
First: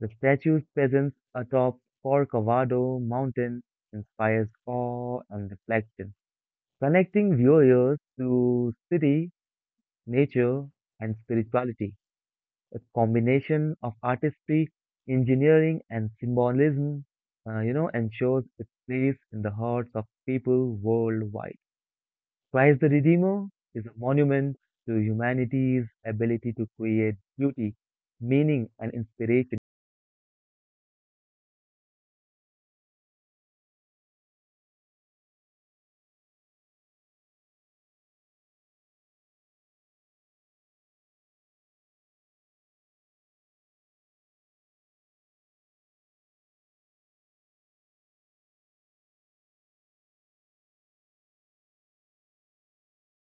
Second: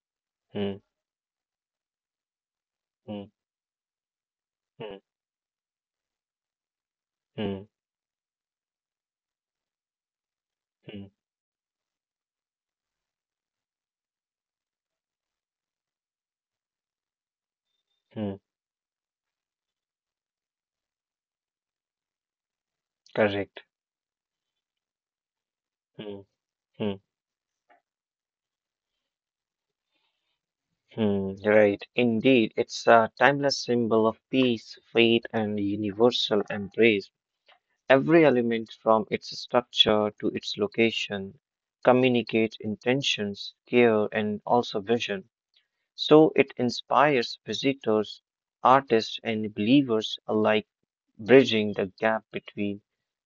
S1: The statue's
S2: hmm,
S1: presence atop Corcovado
S2: hmm,
S1: Mountain inspires
S2: hmm,
S1: awe and reflection, connecting
S2: hmm,
S1: viewers to city, nature,
S2: hmm,
S1: and spirituality. A combination of artistry, engineering, and symbolism,
S2: hmm.
S1: ensures its place in the hearts of people worldwide. Christ the Redeemer
S2: Correct.
S1: is a monument to humanity's
S2: Hmm,
S1: ability to
S2: hmm.
S1: create beauty, meaning, and inspiration,
S2: Hmm, right, indeed, it's a timeless symbol of peace, faith, and universal embrace. Every element, from its structure to its location, communicates intentions, care, and also vision. So it inspires visitors, artists, and believers alike, bridging the gap between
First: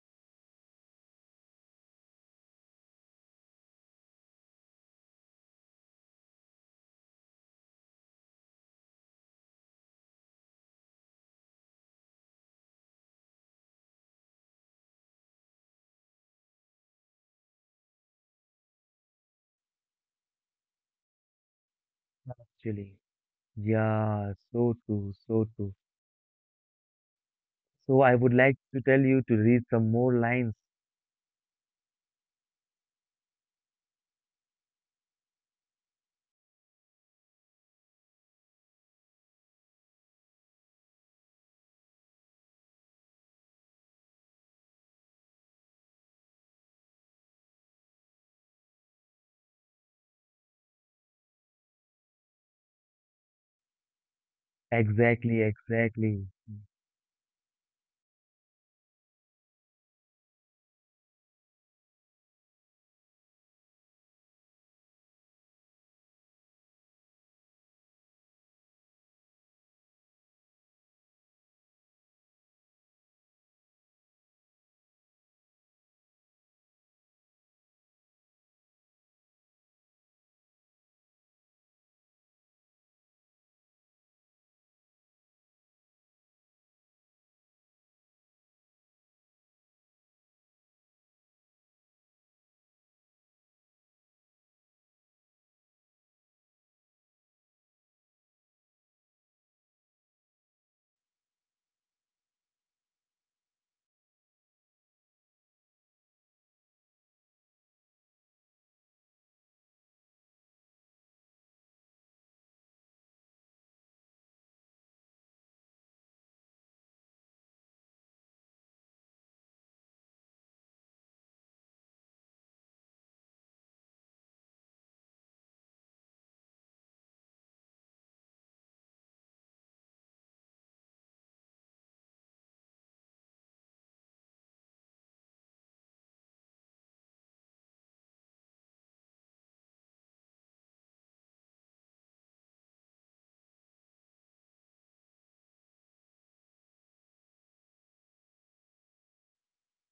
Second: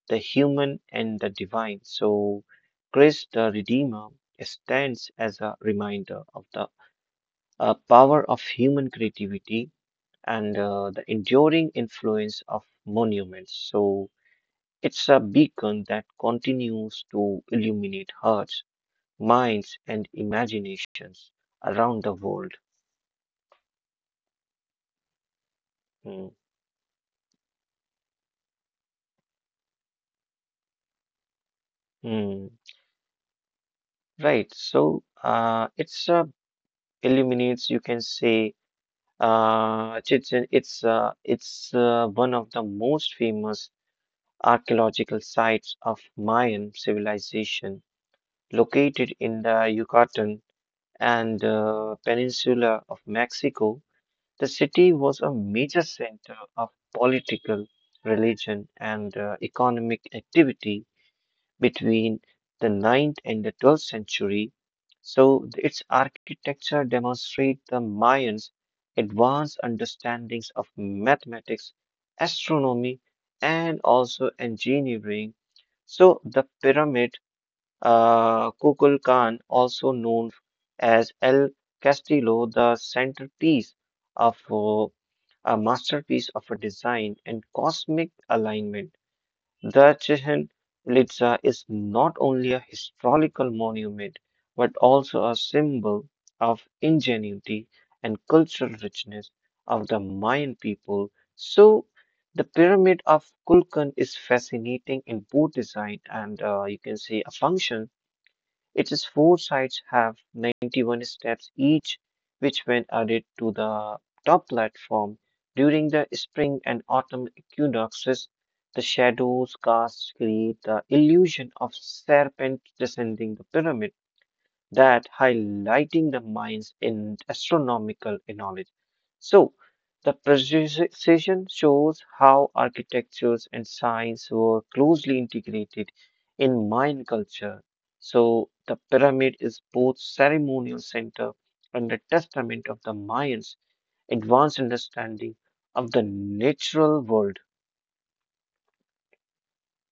S2: the human and the divine. So Christ the Redeemer stands as a reminder of the power of human creativity and the enduring influence of monuments. So it's a beacon that continues to illuminate hearts, minds, and imaginations around the world.
S1: actually. Yeah, so true, so true.
S2: Mm,
S1: So I would like to tell you to read some more lines.
S2: mm. Right. So it's illuminates. You can say Chichen. It's one of the most famous archaeological sites of Mayan civilization located in the Yucatan and Peninsula of Mexico, the city was
S1: Exactly,
S2: a major
S1: exactly.
S2: center of political, religion, and economic activity between the ninth and the 12th century. So its architecture demonstrates the Mayans' advanced understandings of mathematics, astronomy, and also engineering. So the pyramid. Kukulkan, also known as El Castillo, the centerpiece of a masterpiece of a design and cosmic alignment. The Chichen Itza is not only a historical monument but also a symbol of ingenuity and cultural richness of the Mayan people. So, the pyramid of Kulkan is fascinating in both design and you can say a function its four sides have 91 steps each, which, when added to the top platform during the spring and autumn equinoxes, the shadows cast create the illusion of serpent descending the pyramid that highlighting the mines in astronomical knowledge. So, the precision shows how architectures and science were closely integrated in Mayan culture. So, the pyramid is both ceremonial center and a testament of the Mayans' advanced understanding of the natural world.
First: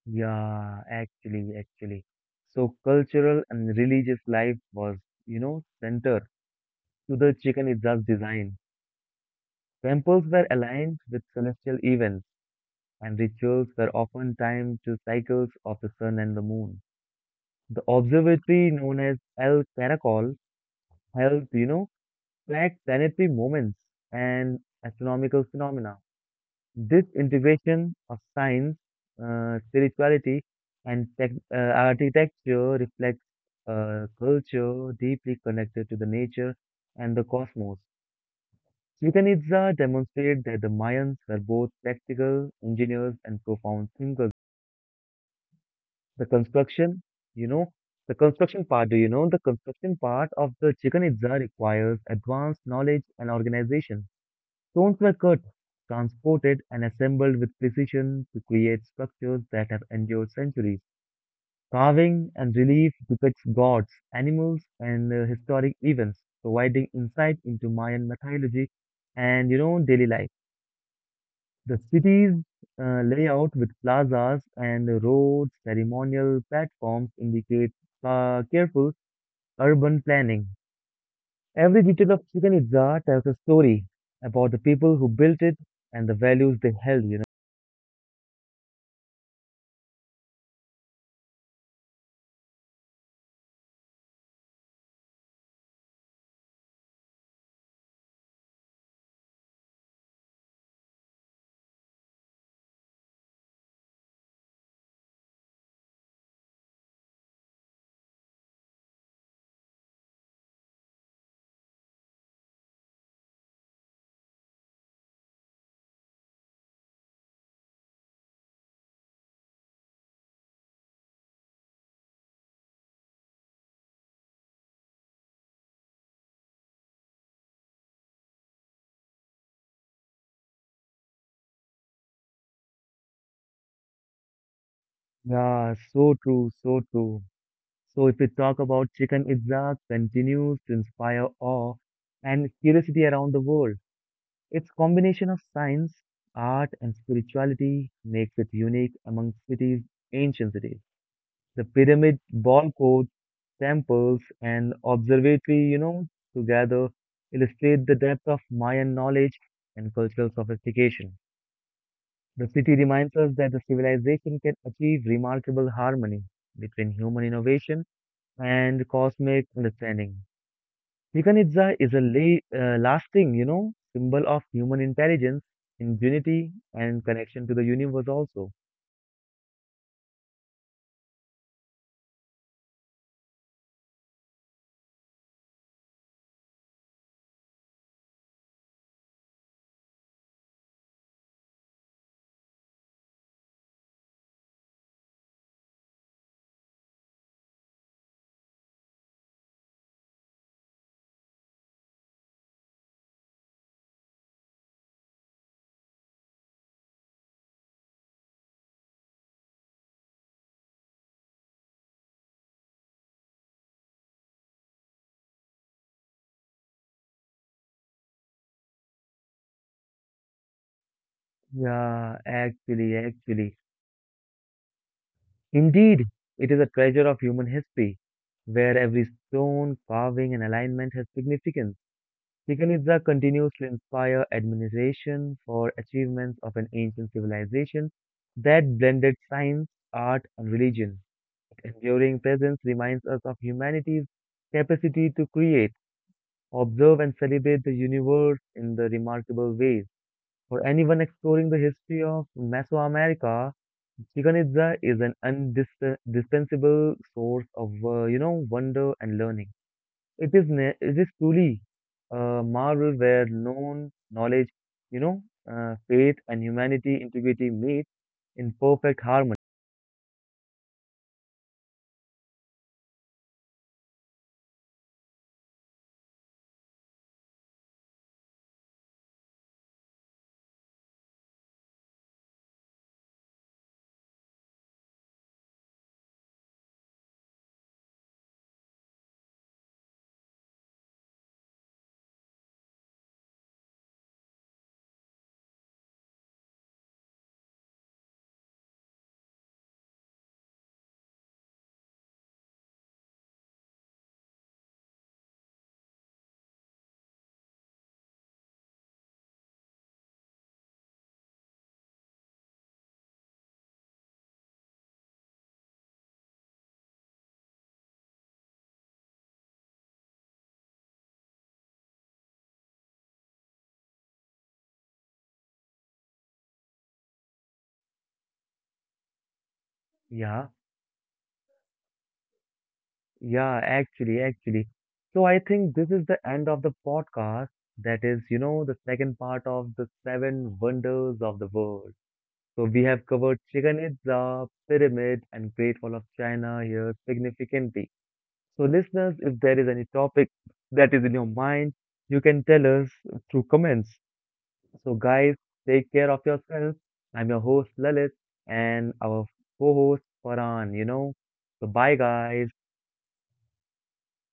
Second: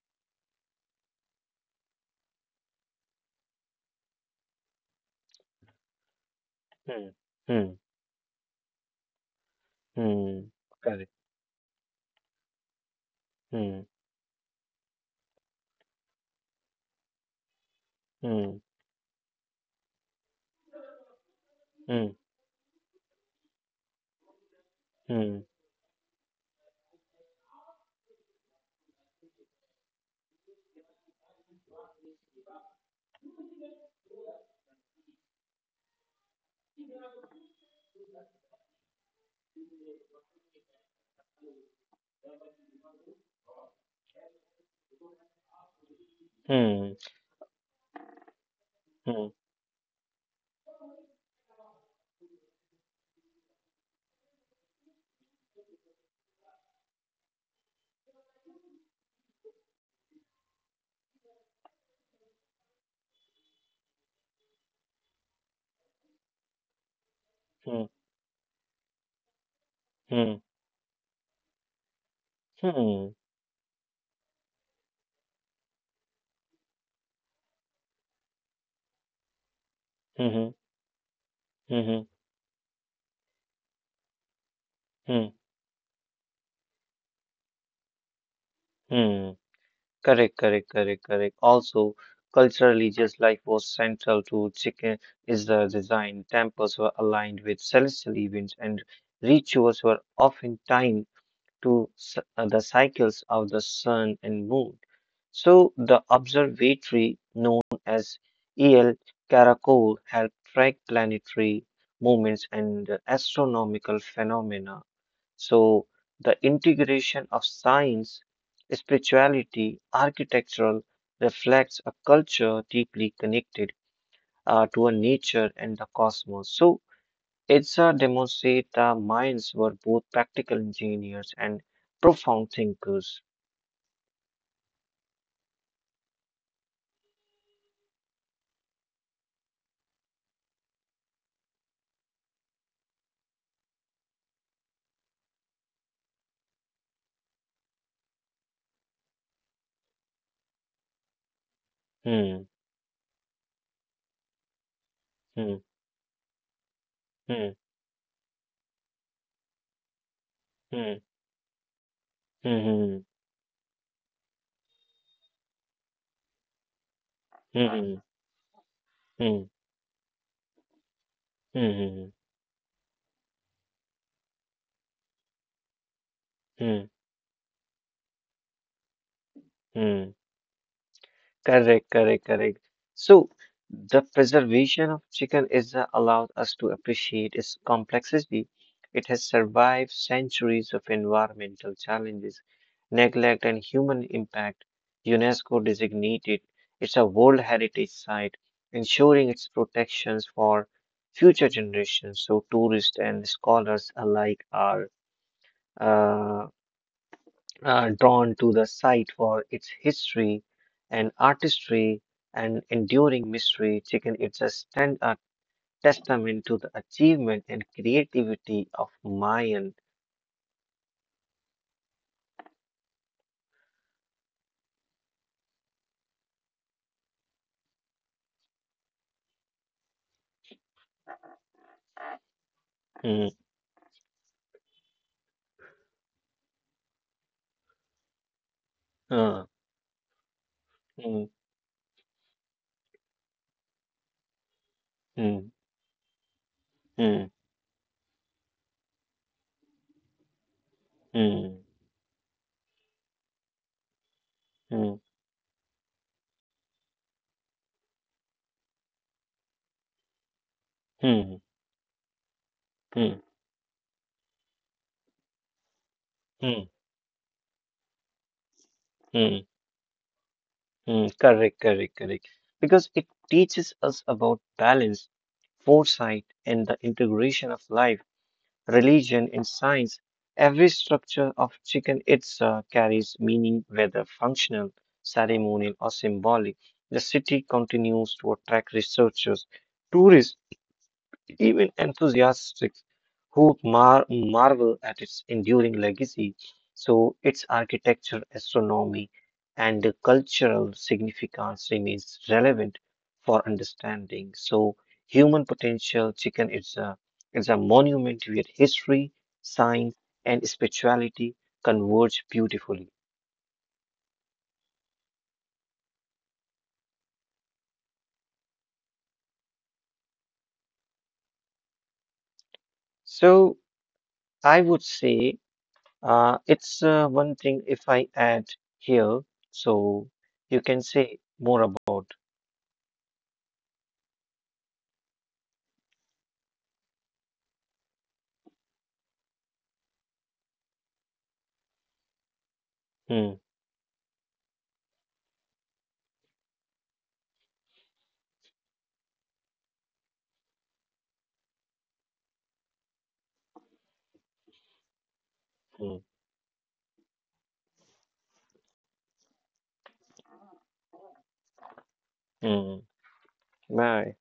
S1: Yeah, actually, actually. So cultural and religious life was, you know, center
S2: Hmm.
S1: to the chicken
S2: Hmm.
S1: itself design. Temples were
S2: Hmm.
S1: aligned
S2: Correct.
S1: with celestial events, and rituals
S2: Hmm.
S1: were often timed to cycles of the sun and the moon. The
S2: Hmm.
S1: observatory known as El Caracol held, you know,
S2: Hmm.
S1: tracked planetary moments and
S2: Hmm.
S1: astronomical phenomena. This integration of science, spirituality, and architecture reflects a culture deeply connected to the nature and the cosmos. Chichen Itza demonstrates that the Mayans were both practical engineers and profound thinkers. The
S2: Hmm.
S1: construction, you know, the construction part, do you
S2: Hmm.
S1: know, the construction part of the Chichen Itza requires advanced knowledge and organization. Stones were cut, transported, and assembled with precision to create structures that have endured centuries. Carving and relief depicts gods, animals, and historic events, providing insight into
S2: Hmm.
S1: Mayan mythology and daily
S2: Hmm.
S1: life.
S2: hmm.
S1: The city's
S2: Hmm.
S1: layout with plazas and roads, ceremonial platforms indicate careful urban
S2: Mhm.
S1: planning. Every
S2: Mhm.
S1: detail of Chichen Itza tells a story about the people who
S2: Mhm.
S1: built it and the values they held.
S2: Mhm. Correct, correct, correct, correct. Also, culturally, just like was central to chicken Israel design, temples were aligned with celestial events, and rituals were often timed to the cycles of the sun and moon. So, the observatory known as El Karakol helped track planetary movements and astronomical phenomena. So, the integration of science, spirituality, architectural reflects a culture deeply connected to a nature and the cosmos. So, ITSA demonstrates the minds were both practical engineers and profound thinkers.
S1: Yeah, so true, so true. So if we talk about Chicken Itza continues to inspire awe and curiosity around the world. Its combination of science, art, and spirituality makes it unique among cities, ancient cities. The pyramid,
S2: Hmm,
S1: ball courts, temples, and
S2: hmm,
S1: observatory together
S2: hmm,
S1: illustrate the depth of Mayan knowledge and cultural
S2: hmm,
S1: sophistication. The city
S2: hmm,
S1: reminds us that the civilization can achieve remarkable harmony between human innovation
S2: hmm,
S1: and
S2: hmm, hmm,
S1: cosmic understanding. Chichen
S2: hmm,
S1: Itza is
S2: hmm,
S1: a lasting symbol of human intelligence, ingenuity,
S2: hmm,
S1: and connection to the universe also.
S2: hmm. Correct, correct, correct. So, the preservation of chicken is allowed us to appreciate its complexity. It has survived centuries of environmental challenges, neglect, and human impact. UNESCO designated it's a World Heritage Site, ensuring its protections for future generations. So, tourists and scholars alike are uh, drawn to the site for its history and artistry and enduring mystery. Chicken it's a stand a testament to the achievement and creativity of Mayan.
S1: Yeah, actually, actually. Indeed, it is a treasure of human history, where every stone, carving, and alignment has significance. Chichen
S2: Mm,
S1: continues to inspire admiration for achievements of an ancient civilization that blended
S2: uh,
S1: science, art, and religion.
S2: mm,
S1: Its enduring presence reminds us of humanity's capacity to
S2: mm,
S1: create, observe, and
S2: mm,
S1: celebrate the universe in the remarkable ways. For anyone exploring
S2: mm,
S1: the history of Mesoamerica, Chichen Itza
S2: mm,
S1: is an indispensable source of wonder and learning. It is
S2: mm,
S1: truly a marvel
S2: mm,
S1: where known knowledge, you know, faith and
S2: mm,
S1: humanity integrity meet in perfect harmony.
S2: mm, mm. Correct, correct, correct. Because it teaches us about balance, foresight, and the integration of life. Religion, and science, every structure of chicken itza carries meaning, whether functional, ceremonial, or symbolic. The city continues to attract researchers, tourists, even enthusiasts who marvel at its enduring legacy, so its architecture, astronomy, and cultural significance remains relevant for understanding. So, human potential, chicken is a monument where history, science, and spirituality converge beautifully. So, I would say it's one thing if I add here, so
S1: Yeah,
S2: you can say more about.
S1: yeah, actually, actually. So I think this is the end of the podcast. That is, you know, the second part of the seven wonders of the world. So we have covered
S2: Hmm,
S1: Chichen Itza, pyramid, and Great Wall of China here significantly. So, listeners, if there is any topic that is in your mind, you can tell us through comments. So, guys, take
S2: hmm,
S1: care of yourselves. I'm your host, Lalit, and our co host, Farhan. You know, so bye, guys.
S2: hmm. Bye.